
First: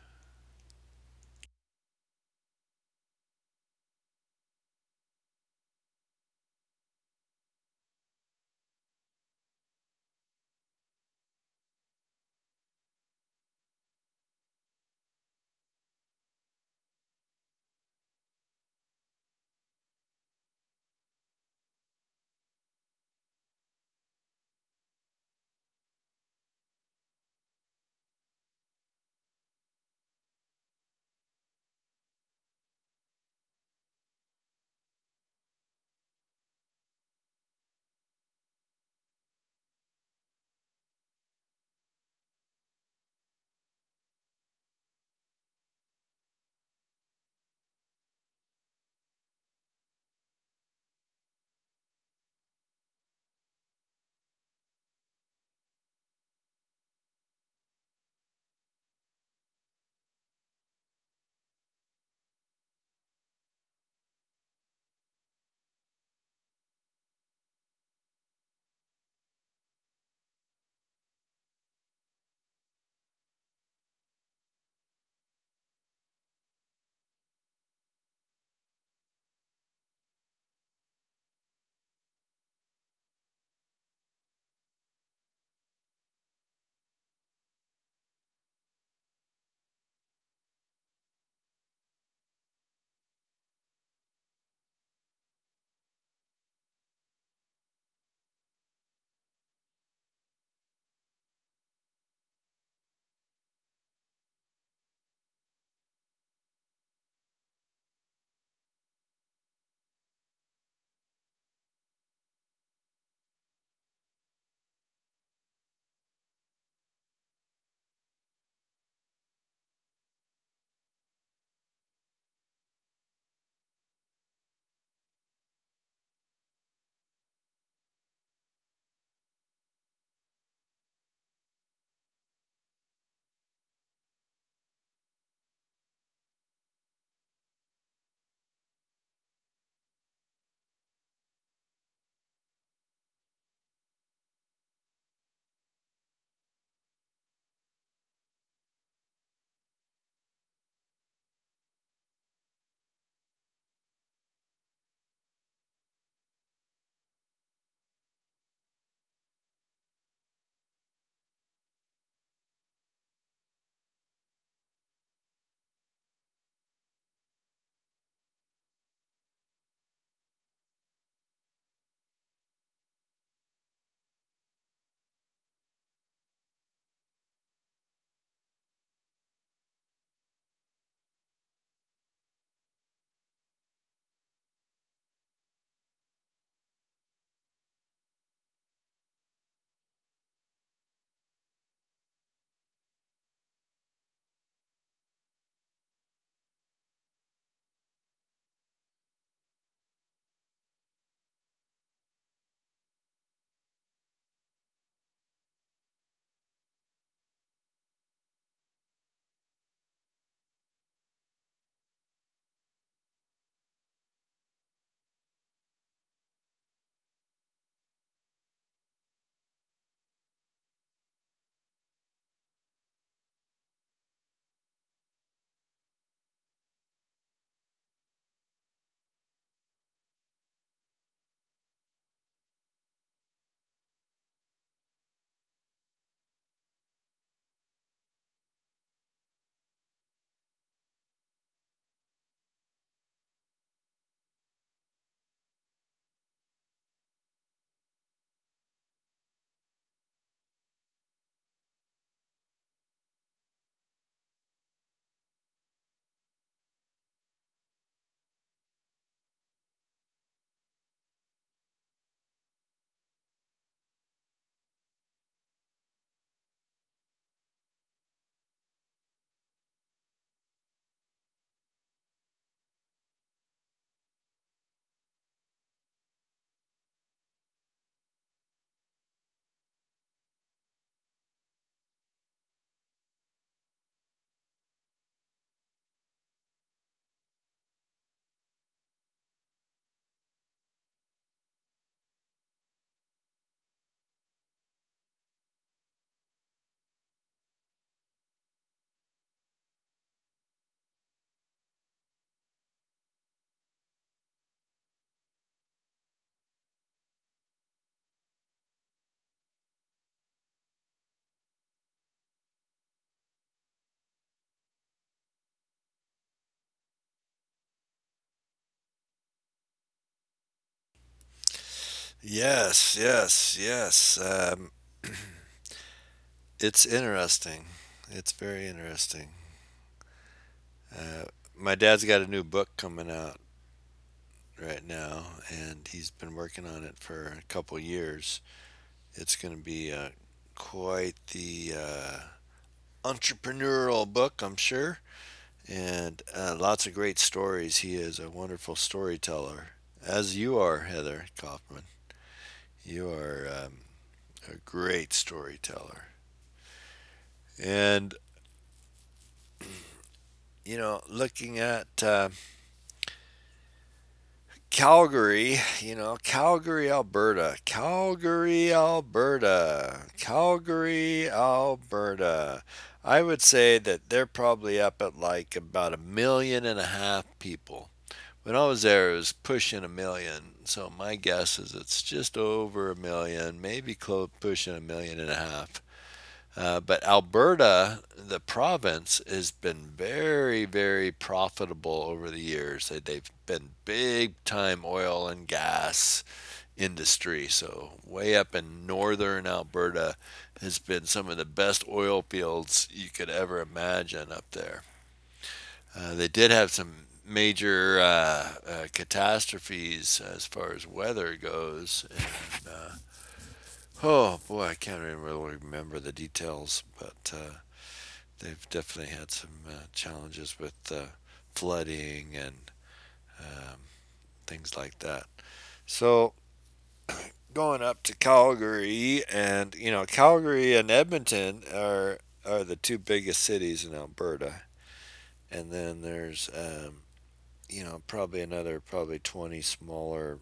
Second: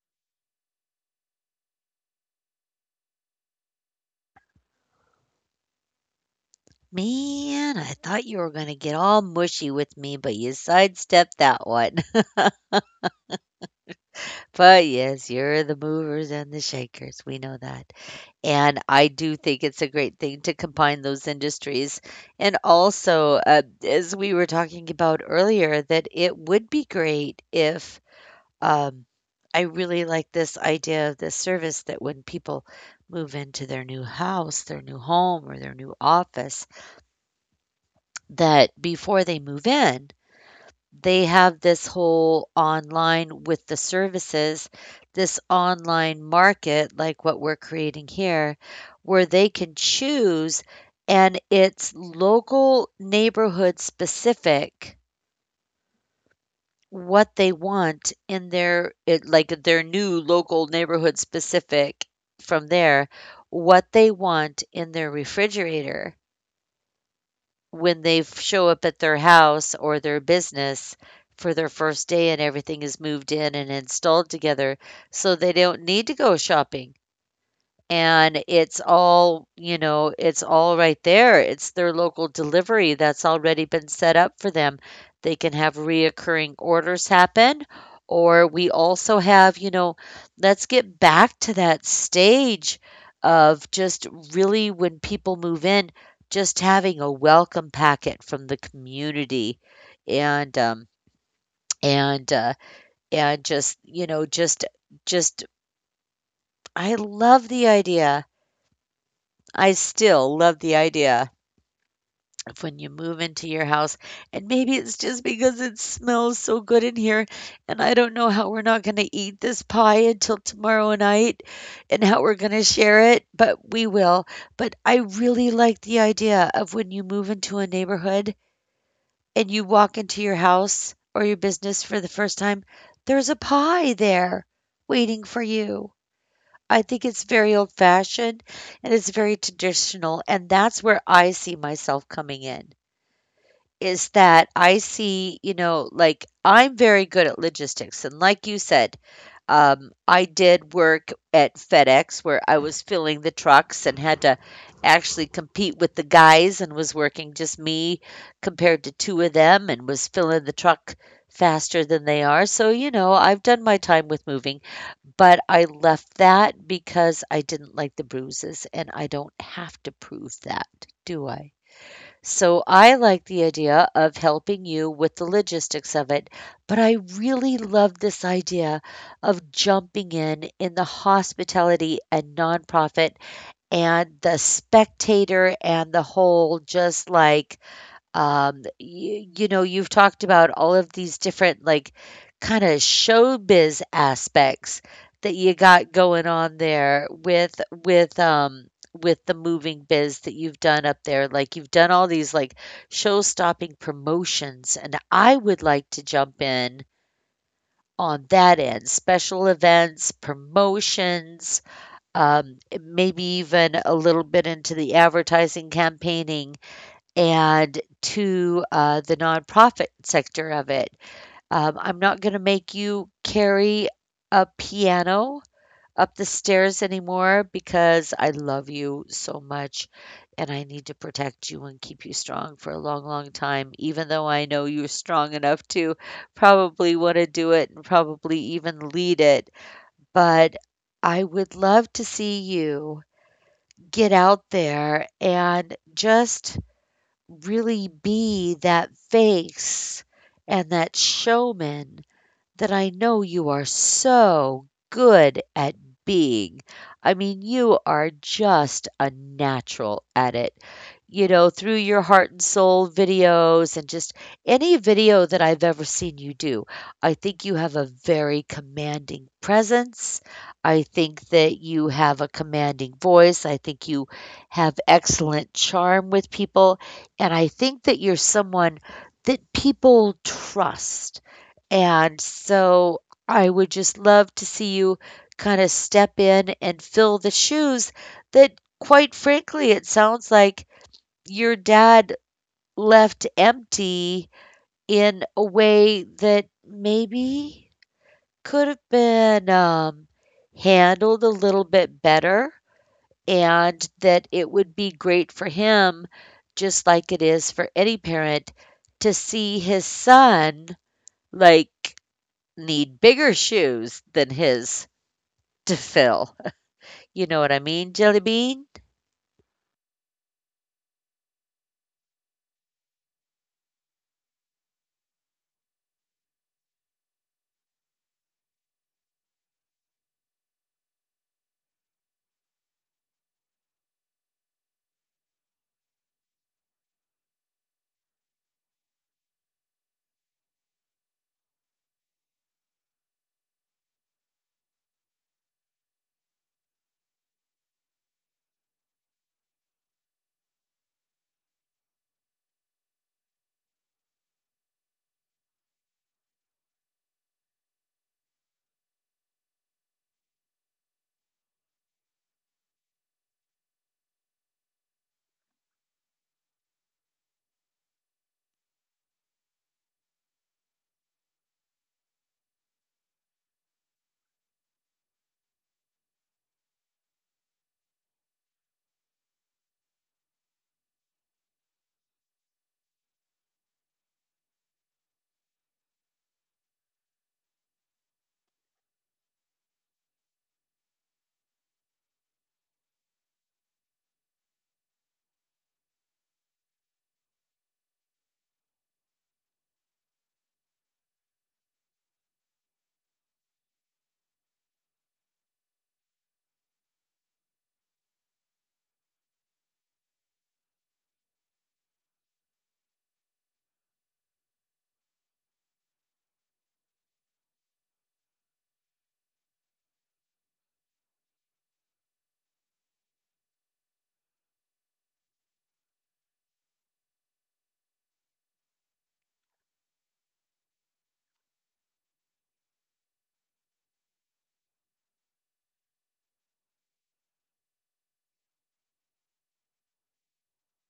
Man, I thought you were going to get all mushy with me, but you sidestepped that one. But yes, you're the movers and the shakers. We know that. And I do think it's a great thing to combine those industries. And also, uh, as we were talking about earlier, that it would be great if um, I really like this idea of this service that when people move into their new house, their new home, or their new office, that before they move in, they have this whole online with the services, this online market, like what we're creating here, where they can choose, and it's local, neighborhood specific what they want in their it, like their new local neighborhood specific from there, what they want in their refrigerator, when they f show up at their house or their business for their first day and everything is moved in and installed together, so they don't need to go shopping, and it's all, you know, it's all right there. It's their local delivery that's already been set up for them. They can have reoccurring orders happen, or we also have, you know, let's get back to that stage of just really when people move in just having a welcome packet from the community and um and uh and just you know just just I love the idea. I still love the idea of when you move into your house, and maybe it's just because it smells so good in here, and I don't know how we're not going to eat this pie until tomorrow night and how we're going to share it, but we will. But I really like the idea of when you move into a neighborhood and you walk into your house or your business for the first time, there's a pie there waiting for you. I think it's very old fashioned and it's very traditional. And that's where I see myself coming in is that I see, you know, like I'm very good at logistics. And like you said, um, I did work at FedEx where I was filling the trucks and had to actually compete with the guys and was working just me compared to two of them and was filling the truck faster than they are. So, you know, I've done my time with moving, but I left that because I didn't like the bruises and I don't have to prove that, do I? So I like the idea of helping you with the logistics of it, but I really love this idea of jumping in in the hospitality and nonprofit and the spectator and the whole just like um you, you know, you've talked about all of these different, like, kind of showbiz aspects that you got going on there with with um with the moving biz that you've done up there. Like you've done all these like show stopping promotions and I would like to jump in on that end, special events promotions, um maybe even a little bit into the advertising campaigning and to uh, the nonprofit sector of it. Um, I'm not going to make you carry a piano up the stairs anymore because I love you so much and I need to protect you and keep you strong for a long, long time, even though I know you're strong enough to probably want to do it and probably even lead it. But I would love to see you get out there and just really be that face and that showman that I know you are so good at being. I mean, you are just a natural at it. You know, through your heart and soul videos and just any video that I've ever seen you do, I think you have a very commanding presence. I think that you have a commanding voice. I think you have excellent charm with people. And I think that you're someone that people trust. And so I would just love to see you kinda step in and fill the shoes that, quite frankly, it sounds like your dad left empty in a way that maybe could have been, um, handled a little bit better, and that it would be great for him, just like it is for any parent, to see his son, like, need bigger shoes than his to fill. You know what I mean, Jelly Bean? Yes, yes, yes. Um, it's interesting. It's very interesting. Uh, my dad's got a new book coming out right now, and he's been working on it for a couple years. It's going to be uh, quite the uh, entrepreneurial book, I'm sure, and uh, lots of great stories. He is a wonderful storyteller, as you are, Heather Kaufman. You are um, a great storyteller. And, you know, looking at uh, Calgary, you know, Calgary, Alberta, Calgary, Alberta, Calgary, Alberta. I would say that they're probably up at like about a million and a half people. When I was there, it was pushing a million. So my guess is it's just over a million, maybe close pushing a million and a half. Uh, but Alberta, the province, has been very, very profitable over the years. They, have been big time oil and gas industry. So, way up in northern Alberta has been some of the best oil fields you could ever imagine up there. Uh, they did have some major uh, uh, catastrophes as far as weather goes. And, uh, oh boy, I can't even really remember the details, but uh, they've definitely had some uh, challenges with uh, flooding and um, things like that. So going up to Calgary, and you know, Calgary and Edmonton are are the two biggest cities in Alberta, and then there's um, you know probably another probably twenty smaller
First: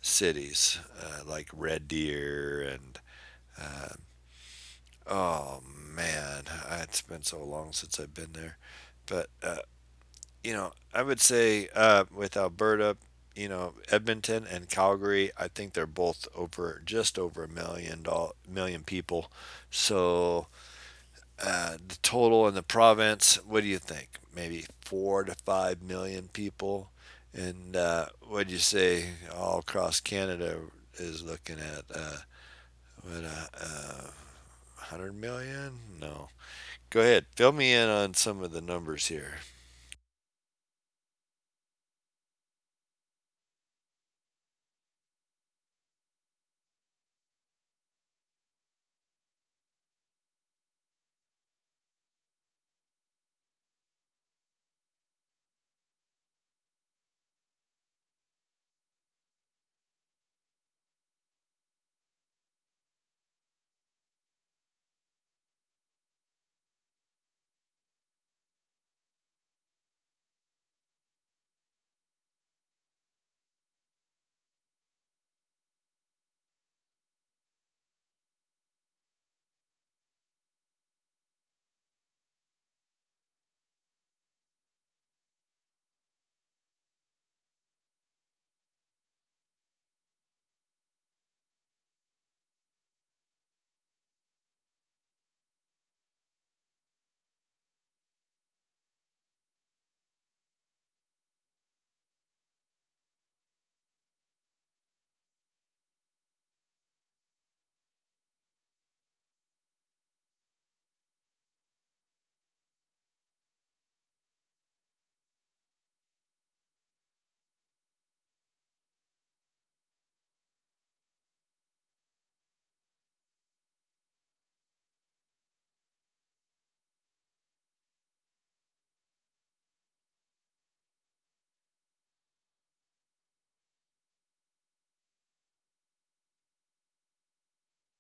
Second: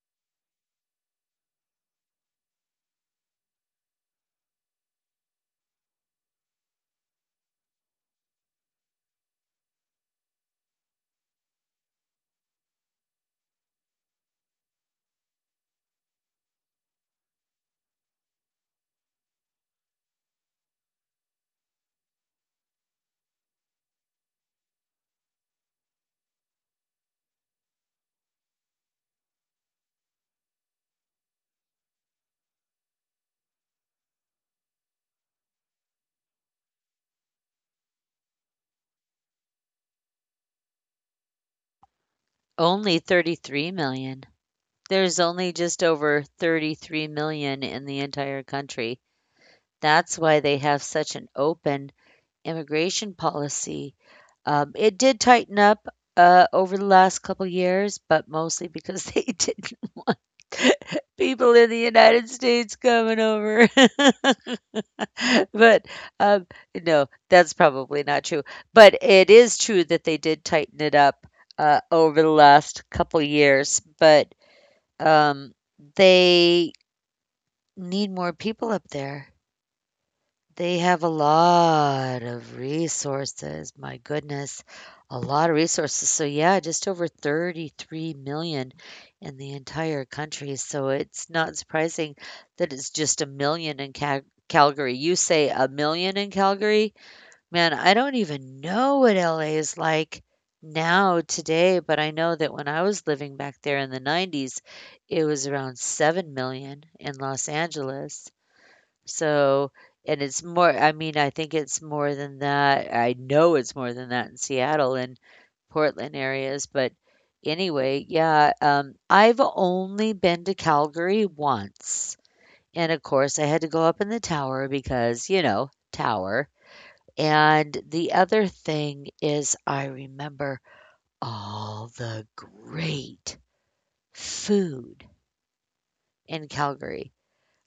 cities uh, like Red Deer and uh, oh man, it's been so long since I've been there, but uh, you know, I would say uh, with Alberta, you know, Edmonton and Calgary, I think they're both over just over a million doll million people. So uh, the total in the province, what do you think? Maybe four to five million people, and uh, what do you say all across Canada is looking at? Uh, what uh, uh, one hundred million? No. Go ahead, fill me in on some of the numbers here. Only thirty-three million. There's only just over thirty-three million in the entire country. That's why they have such an open immigration policy. Um, it did tighten up uh, over the last couple years, but mostly because they didn't want people in the United States coming over. But, um, no, that's probably not true. But it is true that they did tighten it up, uh, over the last couple years, but, um, they need more people up there. They have a lot of resources, my goodness, a lot of resources. So, yeah, just over thirty-three million in the entire country, so it's not surprising that it's just a million in Cal Calgary. You say a million in Calgary? Man, I don't even know what L A is like now today, but I know that when I was living back there in the nineties, it was around seven million in Los Angeles. So and it's more. I mean, I think it's more than that. I know it's more than that in Seattle and Portland areas, but anyway, yeah, um, I've only been to Calgary once, and, of course, I had to go up in the tower because, you know, tower. And the other thing is I remember all the great food in Calgary.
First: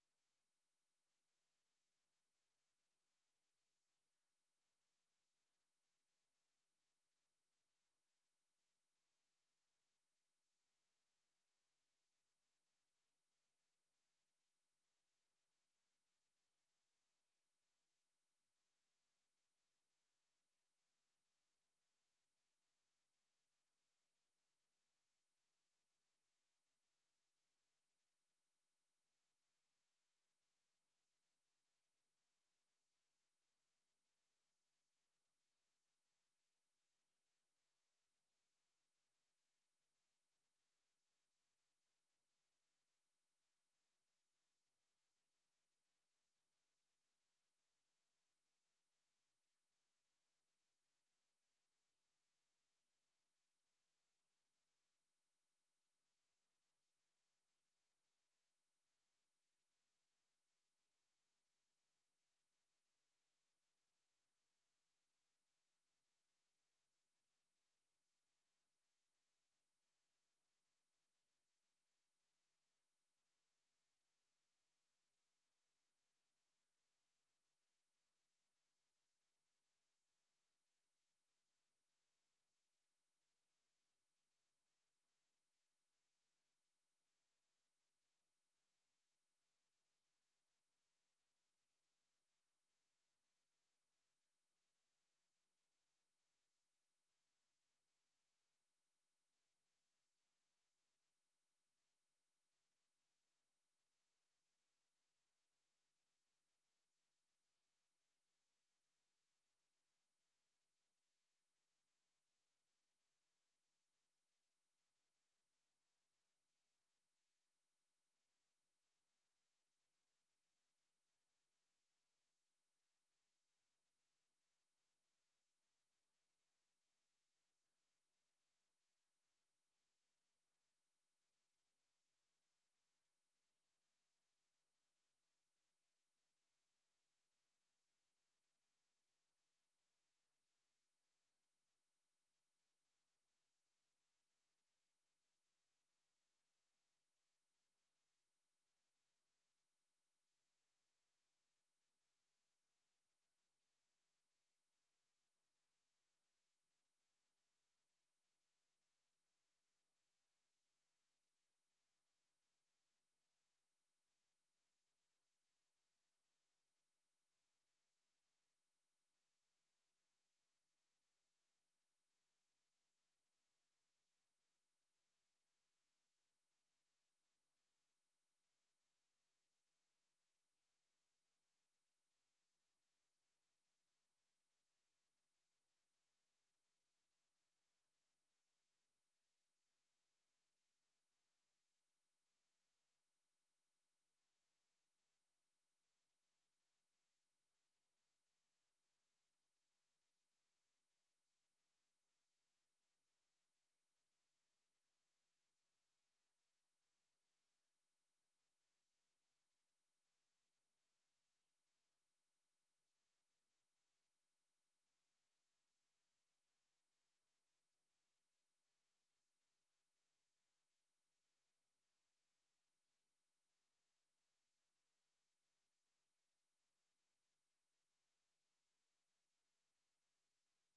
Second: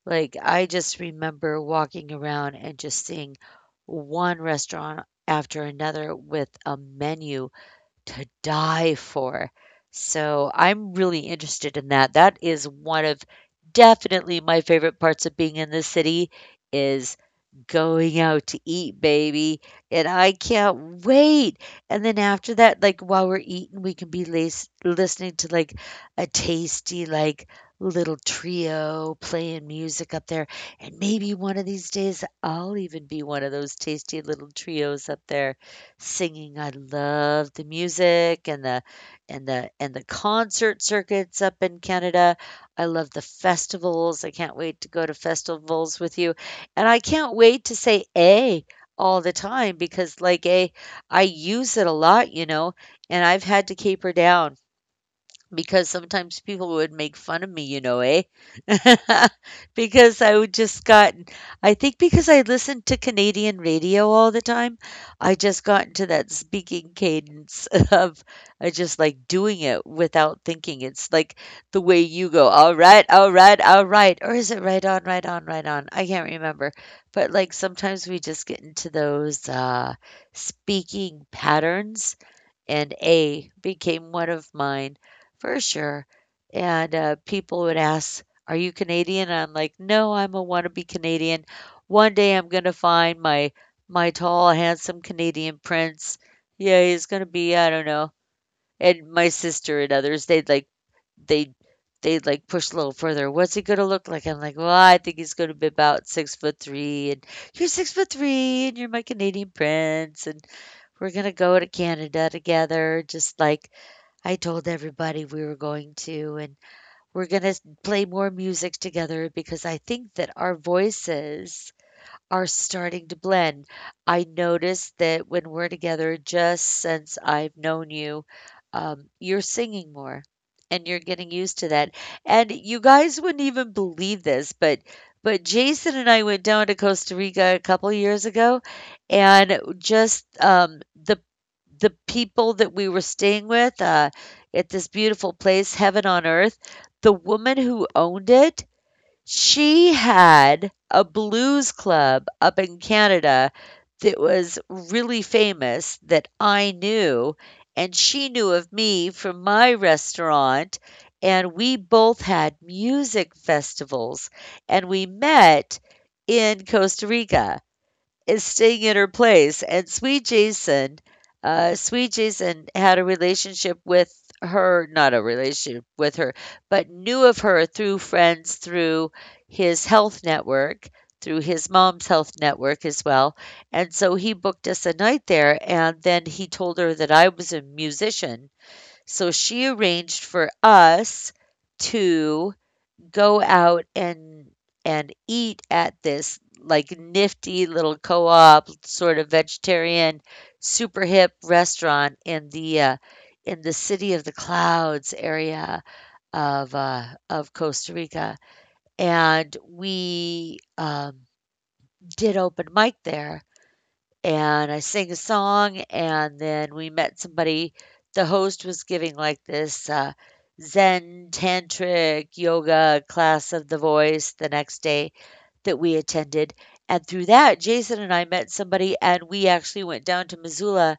Like, I just remember walking around and just seeing one restaurant after another with a menu to die for. So I'm really interested in that. That is one of definitely my favorite parts of being in the city is going out to eat, baby. And I can't wait. And then after that, like while we're eating, we can be lis- listening to like a tasty, like little trio playing music up there. And maybe one of these days, I'll even be one of those tasty little trios up there. Singing, I love the music and the and the and the concert circuits up in Canada. I love the festivals. I can't wait to go to festivals with you. And I can't wait to say A all the time because like A, I use it a lot, you know, and I've had to caper down because sometimes people would make fun of me, you know, eh? Because I would just got, I think because I listened to Canadian radio all the time, I just got into that speaking cadence of I just like doing it without thinking. It's like the way you go, all right, all right, all right. Or is it right on, right on, right on? I can't remember. But like sometimes we just get into those uh, speaking patterns and A became one of mine for sure. And uh, people would ask, "Are you Canadian?" And I'm like, "No, I'm a wannabe Canadian. One day I'm gonna find my my tall, handsome Canadian prince. Yeah, he's gonna be, I don't know." And my sister and others, they'd like they they'd like push a little further. What's he gonna look like? I'm like, well, I think he's gonna be about six foot three, and you're six foot three, and you're my Canadian prince, and we're gonna go to Canada together, just like I told everybody we were going to, and we're going to play more music together because I think that our voices are starting to blend. I notice that when we're together, just since I've known you, um, you're singing more and you're getting used to that. And you guys wouldn't even believe this, but but Jason and I went down to Costa Rica a couple years ago, and just um, the the people that we were staying with uh, at this beautiful place, Heaven on Earth, the woman who owned it she had a blues club up in Canada that was really famous that I knew, and she knew of me from my restaurant, and we both had music festivals, and we met in Costa Rica is staying at her place. And Sweet Jason, uh, Sweet Jason had a relationship with her, not a relationship with her, but knew of her through friends, through his health network, through his mom's health network as well. And so he booked us a night there. And then he told her that I was a musician. So she arranged for us to go out and and eat at this like nifty little co-op sort of vegetarian super hip restaurant in the uh, in the city of the clouds area of uh, of Costa Rica, and we um, did open mic there, and I sang a song, and then we met somebody. The host was giving like this uh, Zen tantric yoga class of the voice the next day that we attended. And through that, Jason and I met somebody, and we actually went down to Missoula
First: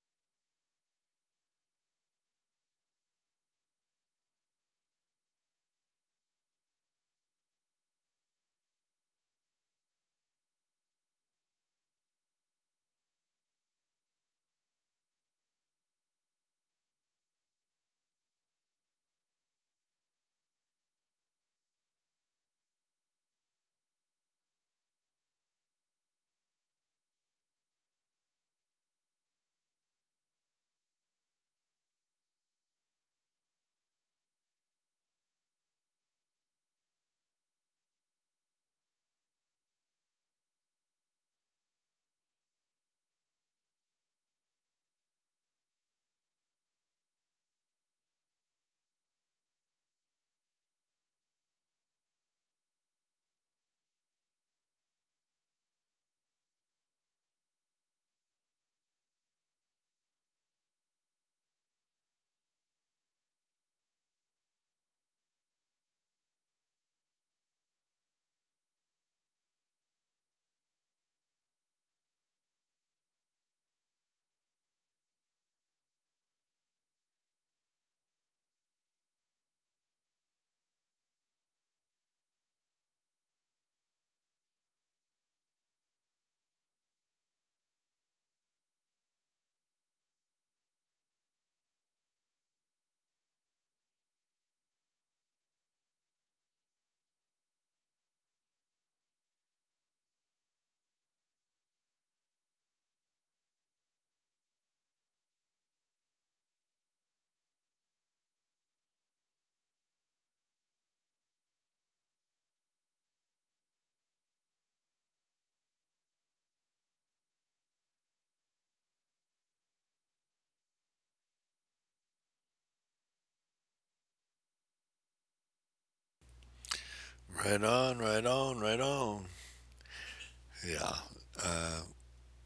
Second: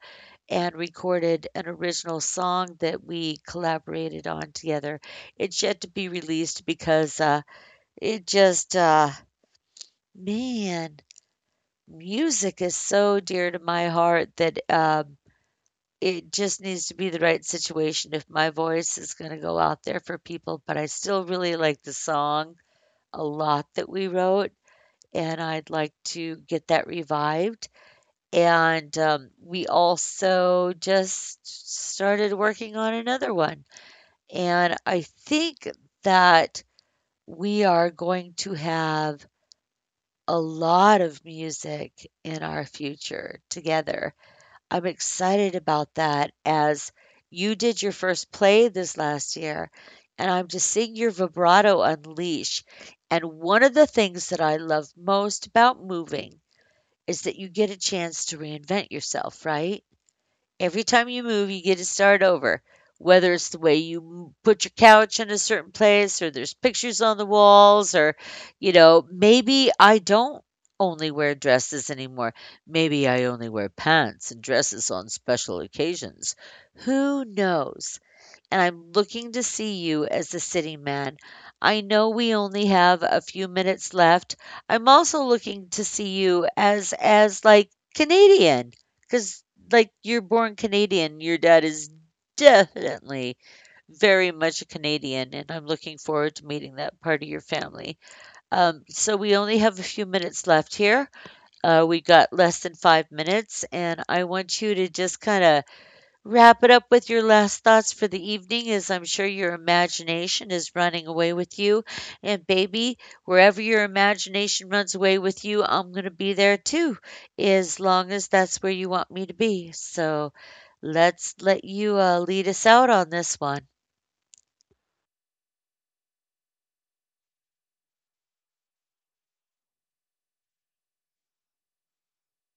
and recorded an original song that we collaborated on together. It's yet to be released because uh, it just, uh, man, music is so dear to my heart that um, it just needs to be the right situation if my voice is gonna go out there for people, but I still really like the song a lot that we wrote, and I'd like to get that revived, and, um, we also just started working on another one, and I think that we are going to have a lot of music in our future together. I'm excited about that as you did your first play this last year, and I'm just seeing your vibrato unleash. And one of the things that I love most about moving is that you get a chance to reinvent yourself, right? Every time you move, you get to start over. Whether it's the way you m- put your couch in a certain place, or there's pictures on the walls, or, you know, maybe I don't only wear dresses anymore. Maybe I only wear pants and dresses on special occasions. Who knows? And I'm looking to see you as the sitting man. I know we only have a few minutes left. I'm also looking to see you as as like Canadian, cuz like you're born Canadian. Your dad is definitely very much a Canadian, and I'm looking forward to meeting that part of your family. Um, so we only have a few minutes left here. Uh, we got less than five minutes, and I want you to just kind of wrap it up with your last thoughts for the evening, as I'm sure your imagination is running away with you. And, baby, wherever your imagination runs away with you, I'm going to be there too, as long as that's where you want me to be. So, let's let you uh, lead us out on this one. Right on, right on, right on. Yeah. Uh,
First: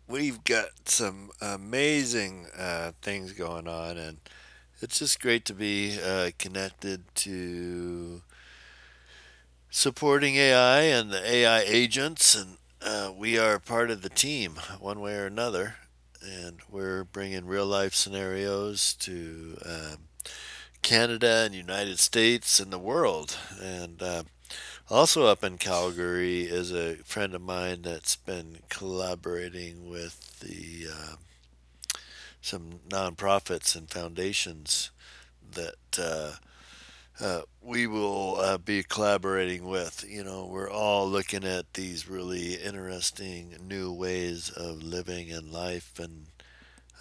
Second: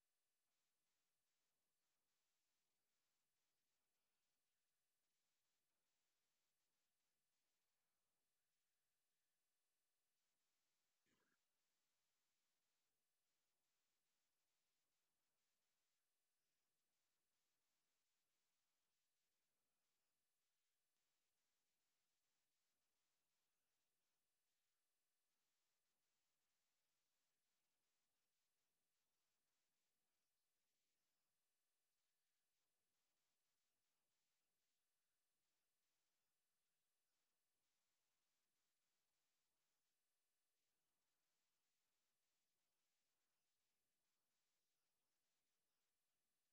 we've got some amazing uh, things going on, and it's just great to be uh, connected to supporting A I and the A I agents. And uh, we are part of the team, one way or another. And we're bringing real life scenarios to um, Canada and United States and the world. And uh, also up in Calgary is a friend of mine that's been collaborating with the uh, some nonprofits and foundations that uh, uh, we will uh, be collaborating with. You know, we're all looking at these really interesting new ways of living and life, and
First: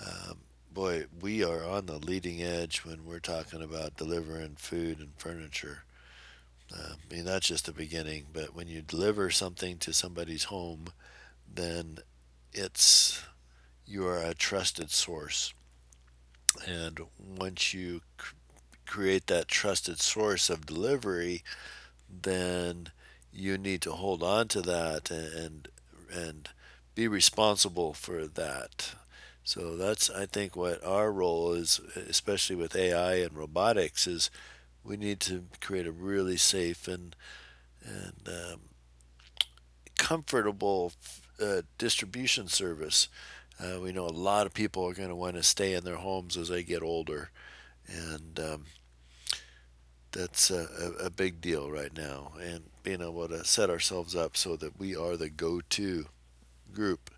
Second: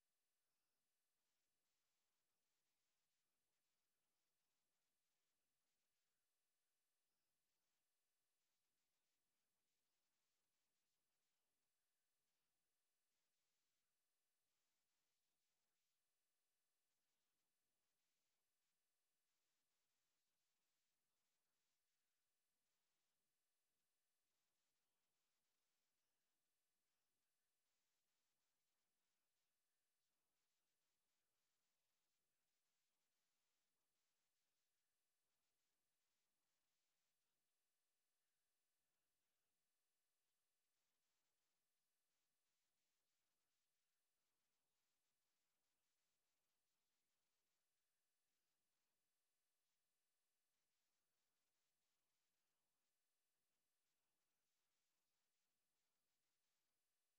um, boy, we are on the leading edge when we're talking about delivering food and furniture. Uh, I mean, that's just the beginning. But when you deliver something to somebody's home, then it's, you are a trusted source. And once you cr- create that trusted source of delivery, then you need to hold on to that and and be responsible for that. So that's I think what our role is, especially with A I and robotics, is we need to create a really safe and and um, comfortable uh, distribution service. Uh, we know a lot of people are going to want to stay in their homes as they get older, and um, that's a, a, big deal right now. And being able to set ourselves up so that we are the go-to group.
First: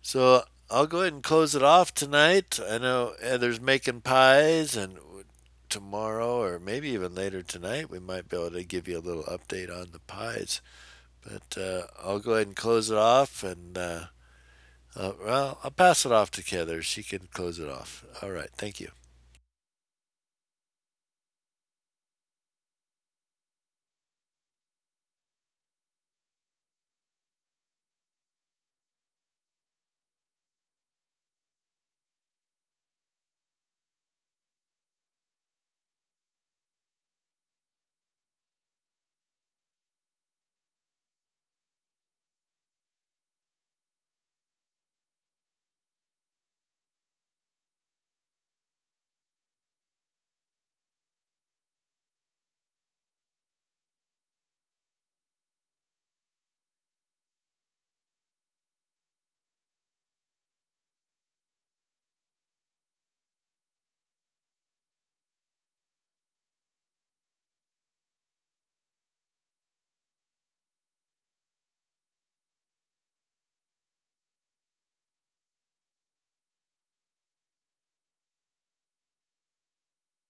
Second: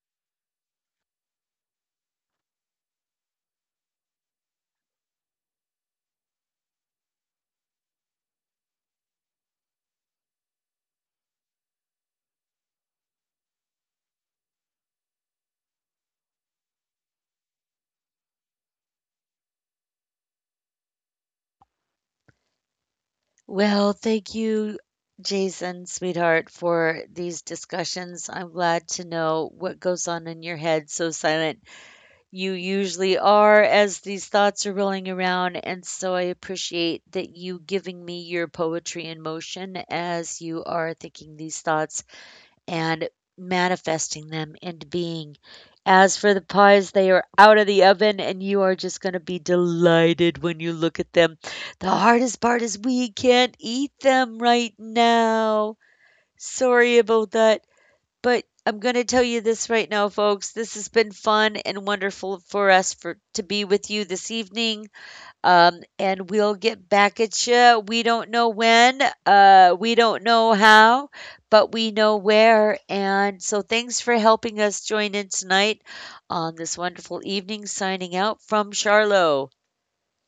So I'll go ahead and close it off tonight. I know Heather's making pies, and tomorrow or maybe even later tonight, we might be able to give you a little update on the pies. But uh, I'll go ahead and close it off and uh, Uh, well, I'll pass it off to Heather. She can close it off. All right. Thank you. Well, thank you, Jason, sweetheart, for these discussions. I'm glad to know what goes on in your head so silent you usually are as these thoughts are rolling around. And so I appreciate that you giving me your poetry in motion as you are thinking these thoughts and manifesting them into being. As for the pies, they are out of the oven and you are just going to be delighted when you look at them. The hardest part is we can't eat them right now. Sorry about that. But I'm going to tell you this right now, folks. This has been fun and wonderful for us for to be with you this evening. Um, and we'll get back at you. We don't know when. Uh, we don't know how, but we know where. And so, thanks for helping us join in tonight on this wonderful evening. Signing out from Charlotte.